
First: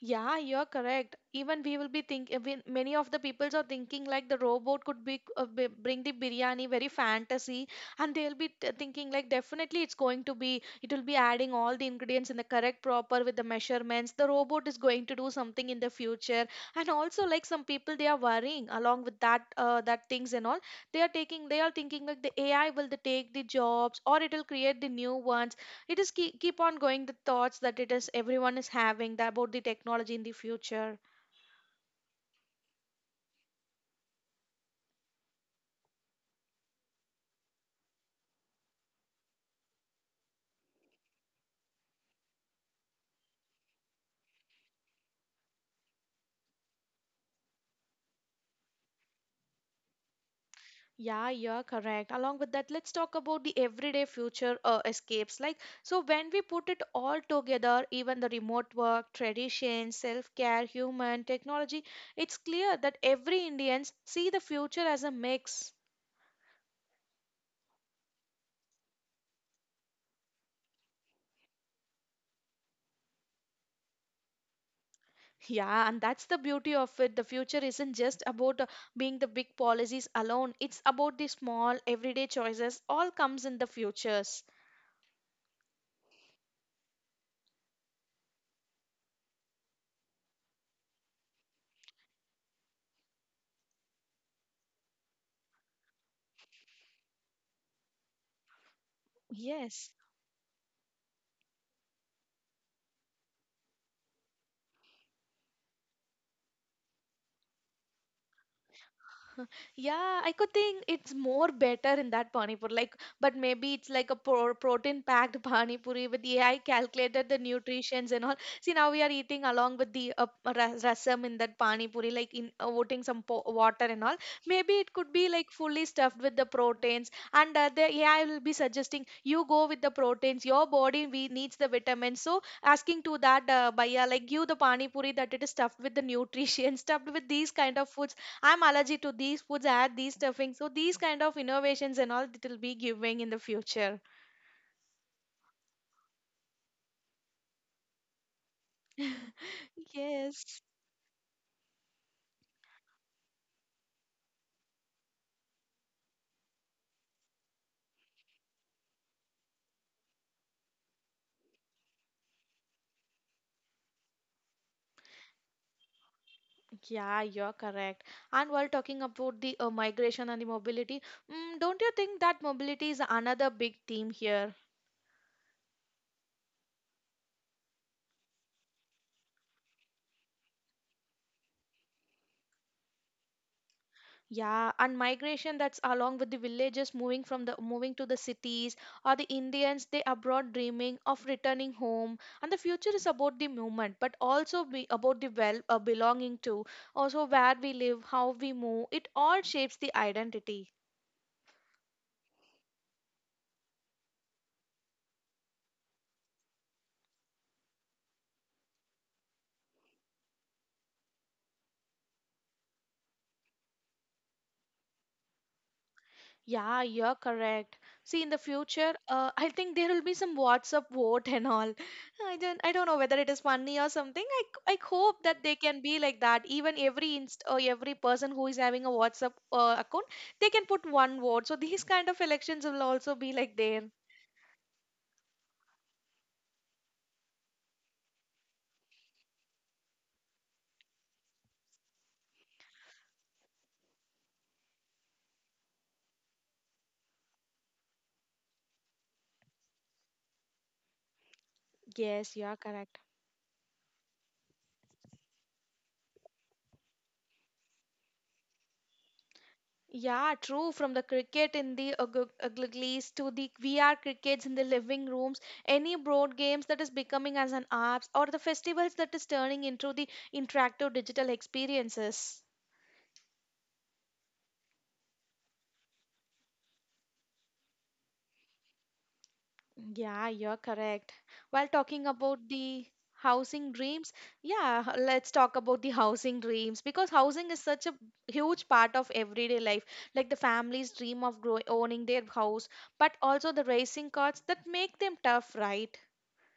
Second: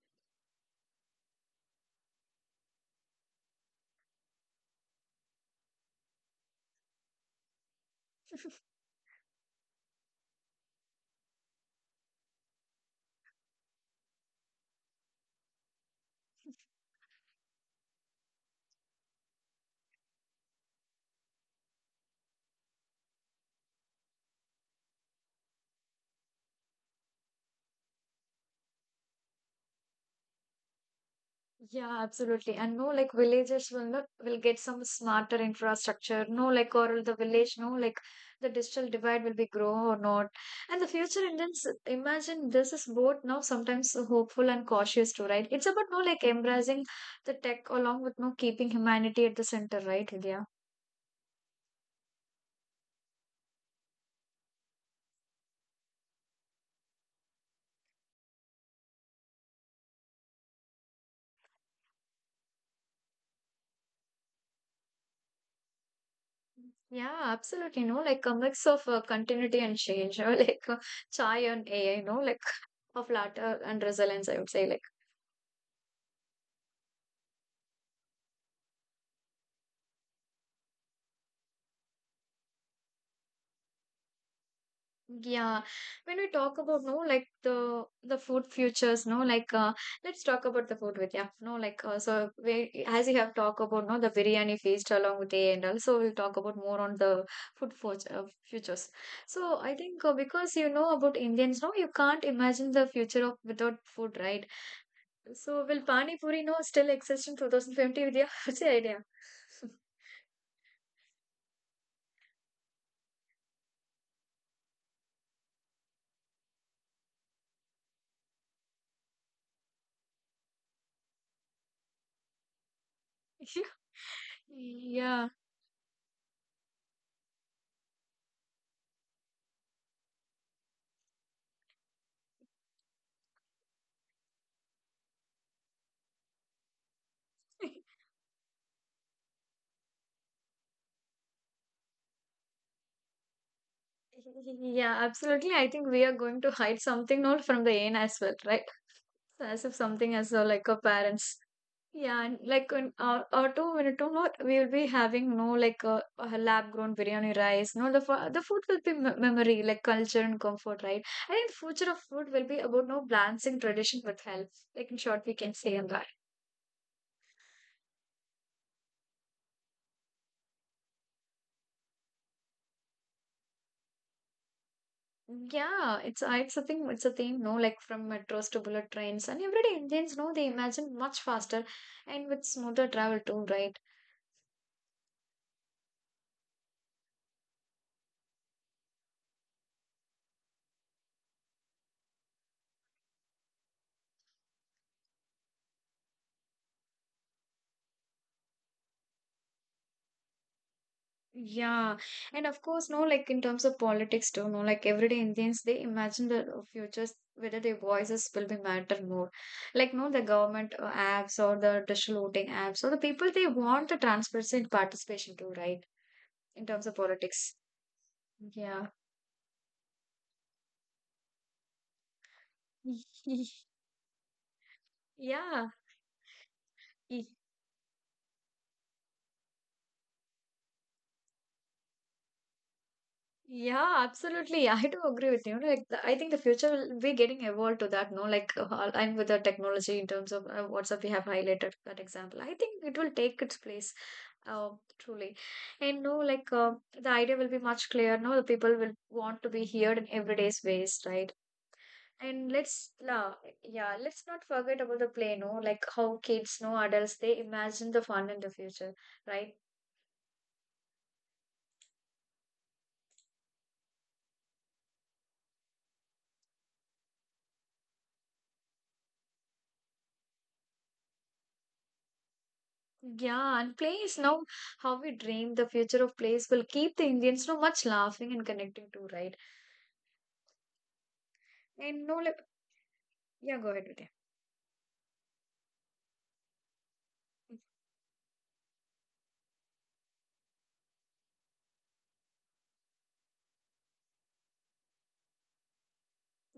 B: Yeah, you're correct. Even we will be thinking, many of the peoples are thinking like the robot could be, bring the biryani, very fantasy, and they'll be thinking like definitely it's going to be, it will be adding all the ingredients in the correct proper with the measurements. The robot is going to do something in the future, and also like some people they are worrying along with that, that things and all. They are taking, they are thinking like the AI will the take the jobs or it will create the new ones. It is keep on going the thoughts that it is everyone is having that about the technology in the future.
A: Yeah, absolutely. And no, like villagers will not will get some smarter infrastructure. No, like or the village, no, like the digital divide will be grow or not. And the future Indians imagine this is both now sometimes hopeful and cautious too, right? It's about no like embracing the tech along with no keeping humanity at the center, right, India?
B: Yeah, you're correct. Along with that, let's talk about the everyday future escapes. Like, so when we put it all together, even the remote work tradition, self-care, human technology, it's clear that every Indians see the future as a mix.
A: Yeah, absolutely. No, like a mix of continuity and change, or like chai and AI, no, like of latter and resilience, I would say. Like.
B: Yeah, and that's the beauty of it. The future isn't just about being the big policies alone. It's about the small everyday choices all comes in the futures.
A: Yeah, when we talk about no like the food futures, no like let's talk about the food with yeah, no like so we as you have talked about no the biryani feast along with the and also we'll talk about more on the food for, futures. So I
B: Yes.
A: think because you know about Indians, no you can't imagine the future of without food, right? So will Pani Puri no still exist in 2020 your what's your idea?
B: Yeah, I could think it's more better in that pani puri. Like, but maybe it's like a protein packed pani puri with AI calculated the nutritions and all. See, now we are eating along with the rasam in that pani puri, like in putting some po water and all. Maybe it could be
A: Yeah.
B: like fully stuffed with the proteins. And the AI will be suggesting you go with the proteins. Your body we needs the vitamins. So asking to that bhaiya, like give the pani puri that it is stuffed with the nutrition, stuffed with these kind of foods. I'm allergic to these foods, add these stuffings. So these kind of innovations and all it will be giving in the future.
A: Yeah, absolutely. I think we are going to hide something not from the aim as well, right? So as if something as well,
B: Yes.
A: like our parents. Yeah, and like in our or 2 minute to not we will be having no like a, lab grown biryani rice. No, the the food will be memory, like culture and comfort, right? I think future of food will be about no balancing tradition with health. Like in short, we can say on that.
B: Yeah, you're correct. And while talking about the migration and the mobility, don't you think that mobility is another big theme here?
A: Yeah, it's a thing. It's a thing. No, like from metros to bullet trains and everyday Indians know they imagine much faster and with smoother travel too, right?
B: Yeah, and migration, that's along with the villages moving from the moving to the cities, or the Indians they abroad dreaming of returning home. And the future is about the movement, but also be about the well belonging to, also where we live, how we move. It all shapes the identity.
A: Yeah, and of course, no, like in terms of politics too, no, like everyday Indians, they imagine the futures, whether their voices will be matter more. Like, no, the government apps or the digital voting apps or the people, they want the transparency and participation too, right? In
B: Yeah,
A: terms of
B: you're
A: politics.
B: correct. See, in the
A: Yeah.
B: future, I think there will be some WhatsApp vote and all. I don't know whether it is funny or something. I hope that they
A: Yeah.
B: can be like that. Even every inst or every person who is having a WhatsApp account, they can put one vote. So these kind of elections will also be like there.
A: Yeah, absolutely. I do agree with you. Like, the, I think the future will be getting evolved to that. No, like I'm with the technology in terms of WhatsApp. We have highlighted that example. I think it will take its place, uh, truly. And no, like the idea will be much clearer. No, the people will want to be heard in everyday's ways, right?
B: Yes, you
A: And
B: are
A: let's,
B: correct.
A: yeah, let's not forget about the play. No, like how kids, no adults, they imagine the fun in the future, right?
B: Yeah, true. From the cricket in the uglies to the VR crickets in the living rooms, any board games that is becoming as an apps or the festivals that is turning into the interactive digital experiences.
A: Yeah, and plays now how we dream the future of plays will keep the Indians so much laughing and connecting to, right?
B: Yeah, you're correct. While
A: And
B: talking
A: no, like,
B: about the
A: yeah, go
B: housing
A: ahead with it.
B: dreams, yeah, let's talk about the housing dreams because housing is such a huge part of everyday life. Like the families dream of owning their house, but also the racing cards that make them tough, right?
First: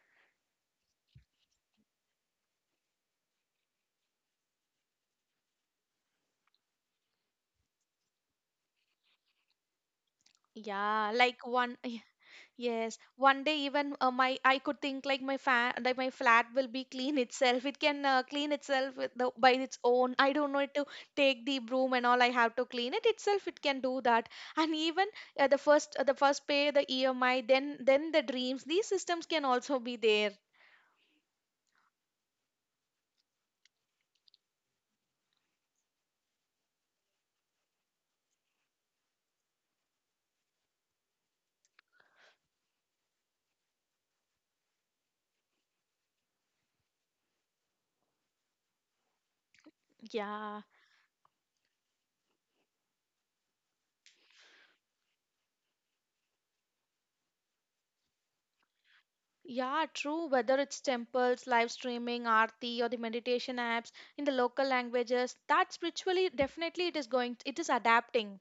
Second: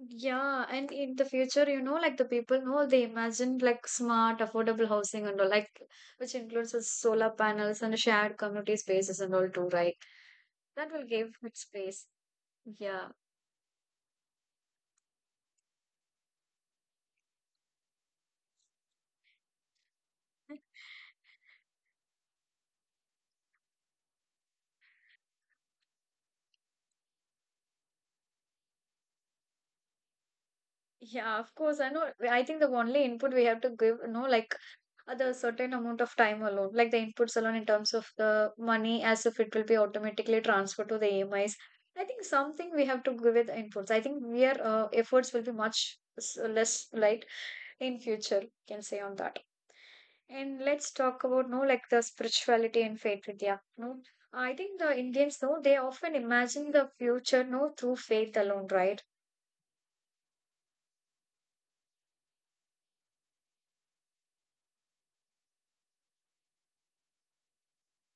A: Yeah, and in the future, you know, like the people know they imagine like smart, affordable housing and all, like which includes the solar panels and shared community spaces and all too, right? That will
B: Yeah,
A: give
B: like
A: it space.
B: yes,
A: Yeah.
B: one day even my I could think like my fa like my flat will be clean itself. It can clean itself with the, by its own. I don't need to take the broom and all. I have to clean it itself. It can do that. And even the first pay, the EMI, then the dreams. These systems can also be there.
A: Yeah, of course. I know. I think the only input we have to give, you know, like the certain amount of time alone, like the inputs alone in terms of the money, as if it will be automatically transferred to the AMIs. I think something we have to give with the inputs. I think their efforts will be much less light in future. We Can say on that.
B: Yeah.
A: And let's talk about no like the spirituality and faith Vidya. No, I think the Indians no they often imagine the future no through faith alone, right?
B: Yeah, true. Whether it's temples, live streaming, arti, or the meditation apps in the local languages, that spiritually definitely it is going, it is adapting.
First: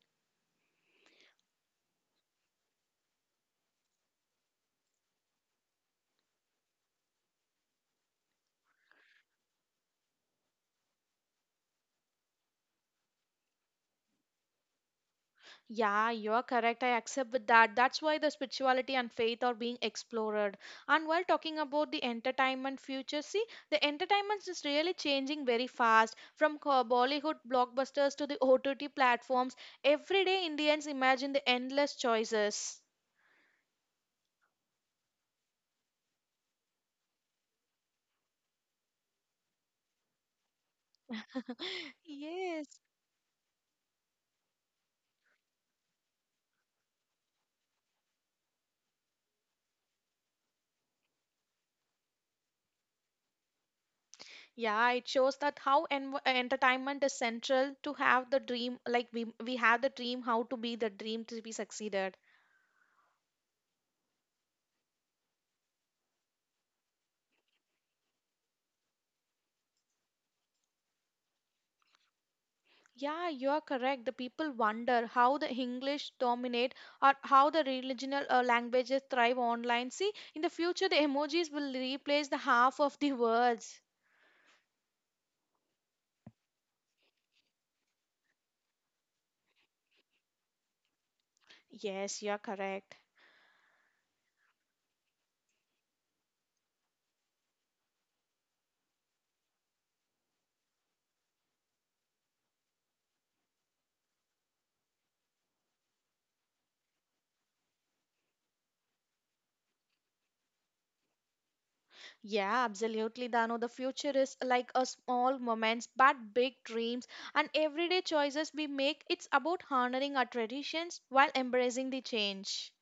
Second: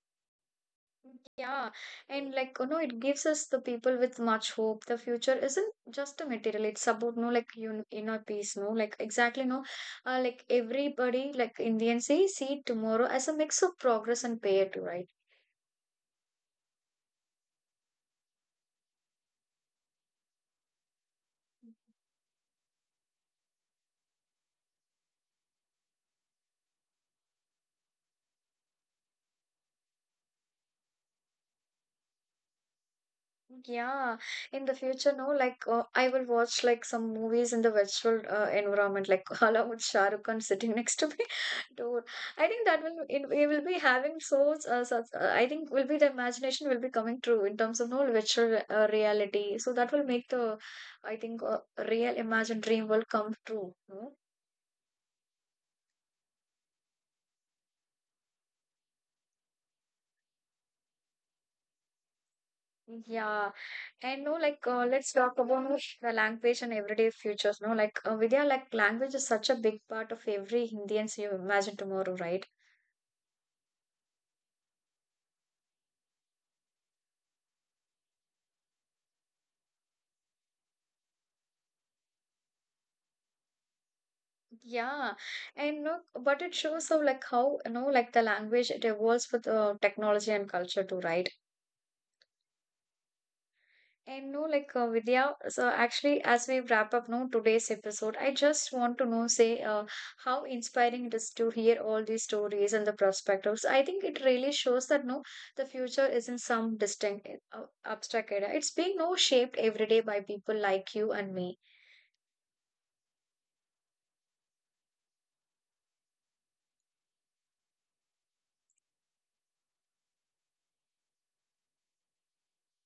A: Yeah, and like you know, it gives us the people with much hope. The future isn't just a material; it's about no like un inner peace. No, like exactly no, like everybody like Indians say see tomorrow as a mix of progress and pain, right?
B: Yeah, you're correct. I accept with that. That's why the spirituality and faith are being explored. And while talking about the entertainment future, see, the entertainment is really changing very fast. From Bollywood blockbusters to the OTT platforms, everyday Indians imagine the endless choices.
A: Yeah, in the future, no, like I will watch like some movies in the virtual environment, like along with Shah Rukh Khan sitting next to me Dude, I think
B: Yes.
A: that will it will be having so such, I think will be the imagination will be coming true in terms of no virtual reality. So that will make the I think real imagined dream will come true. No?
B: Yeah, it shows that how entertainment is central to have the dream, like we have the dream, how to be the dream to be succeeded.
A: Yeah, and no, like let's talk about the language and everyday futures. No, like Vidya, like language is such a big part of every Indians you imagine tomorrow, right?
B: Yeah, you are correct. The people wonder how the English dominate or how the regional languages thrive online. See, in the future, the emojis will replace the half of the words.
A: Yeah, and no, but it shows how like how you know like the language it evolves with technology and culture too, right?
B: Yes, you are correct.
A: And no, like Vidya, so actually, as we wrap up no today's episode, I just want to know, say, how inspiring it is to hear all these stories and the perspectives. I think it really shows that no, the future isn't some distinct, eh, abstract idea. It's being no shaped every day by people like you and me.
B: Yeah, absolutely, Dano. The future is like a small moments, but big dreams and everyday choices we make. It's about honoring our traditions while embracing the change.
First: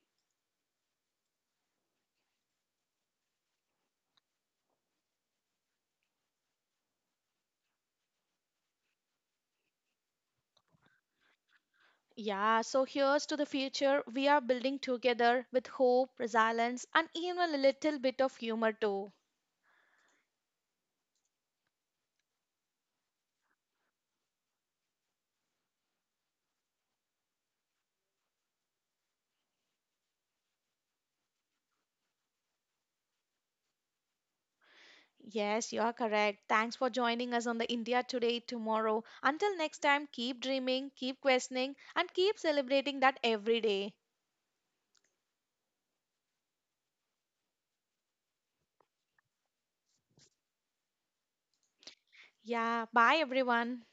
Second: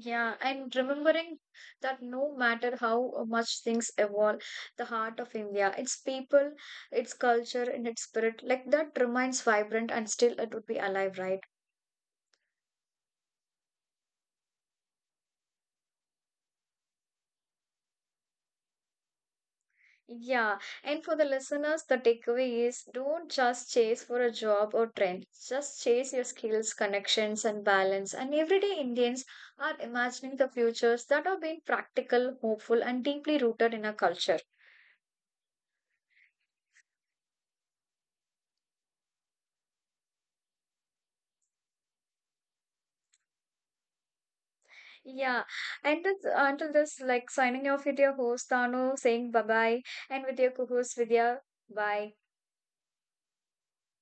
A: Yeah, and remembering that no matter how much things evolve, the heart of India, its people, its culture, and its spirit, like that remains vibrant and still it would be alive, right?
B: Yeah, so here's to the future we are building together with hope, resilience, and even a little bit of humor too.
A: Yeah, and for the listeners, the takeaway is don't just chase for a job or trend. Just chase your skills, connections, and balance. And everyday Indians are imagining the futures that are being practical, hopeful, and deeply rooted in our culture.
B: Yes, you are correct. Thanks for joining us on the India Today tomorrow. Until next time, keep dreaming, keep questioning, and keep celebrating that every day.
A: Yeah, and that's, until this, like signing off with your host Tanu, saying bye bye, and with your co-host Vidya, bye.
B: Yeah, bye everyone.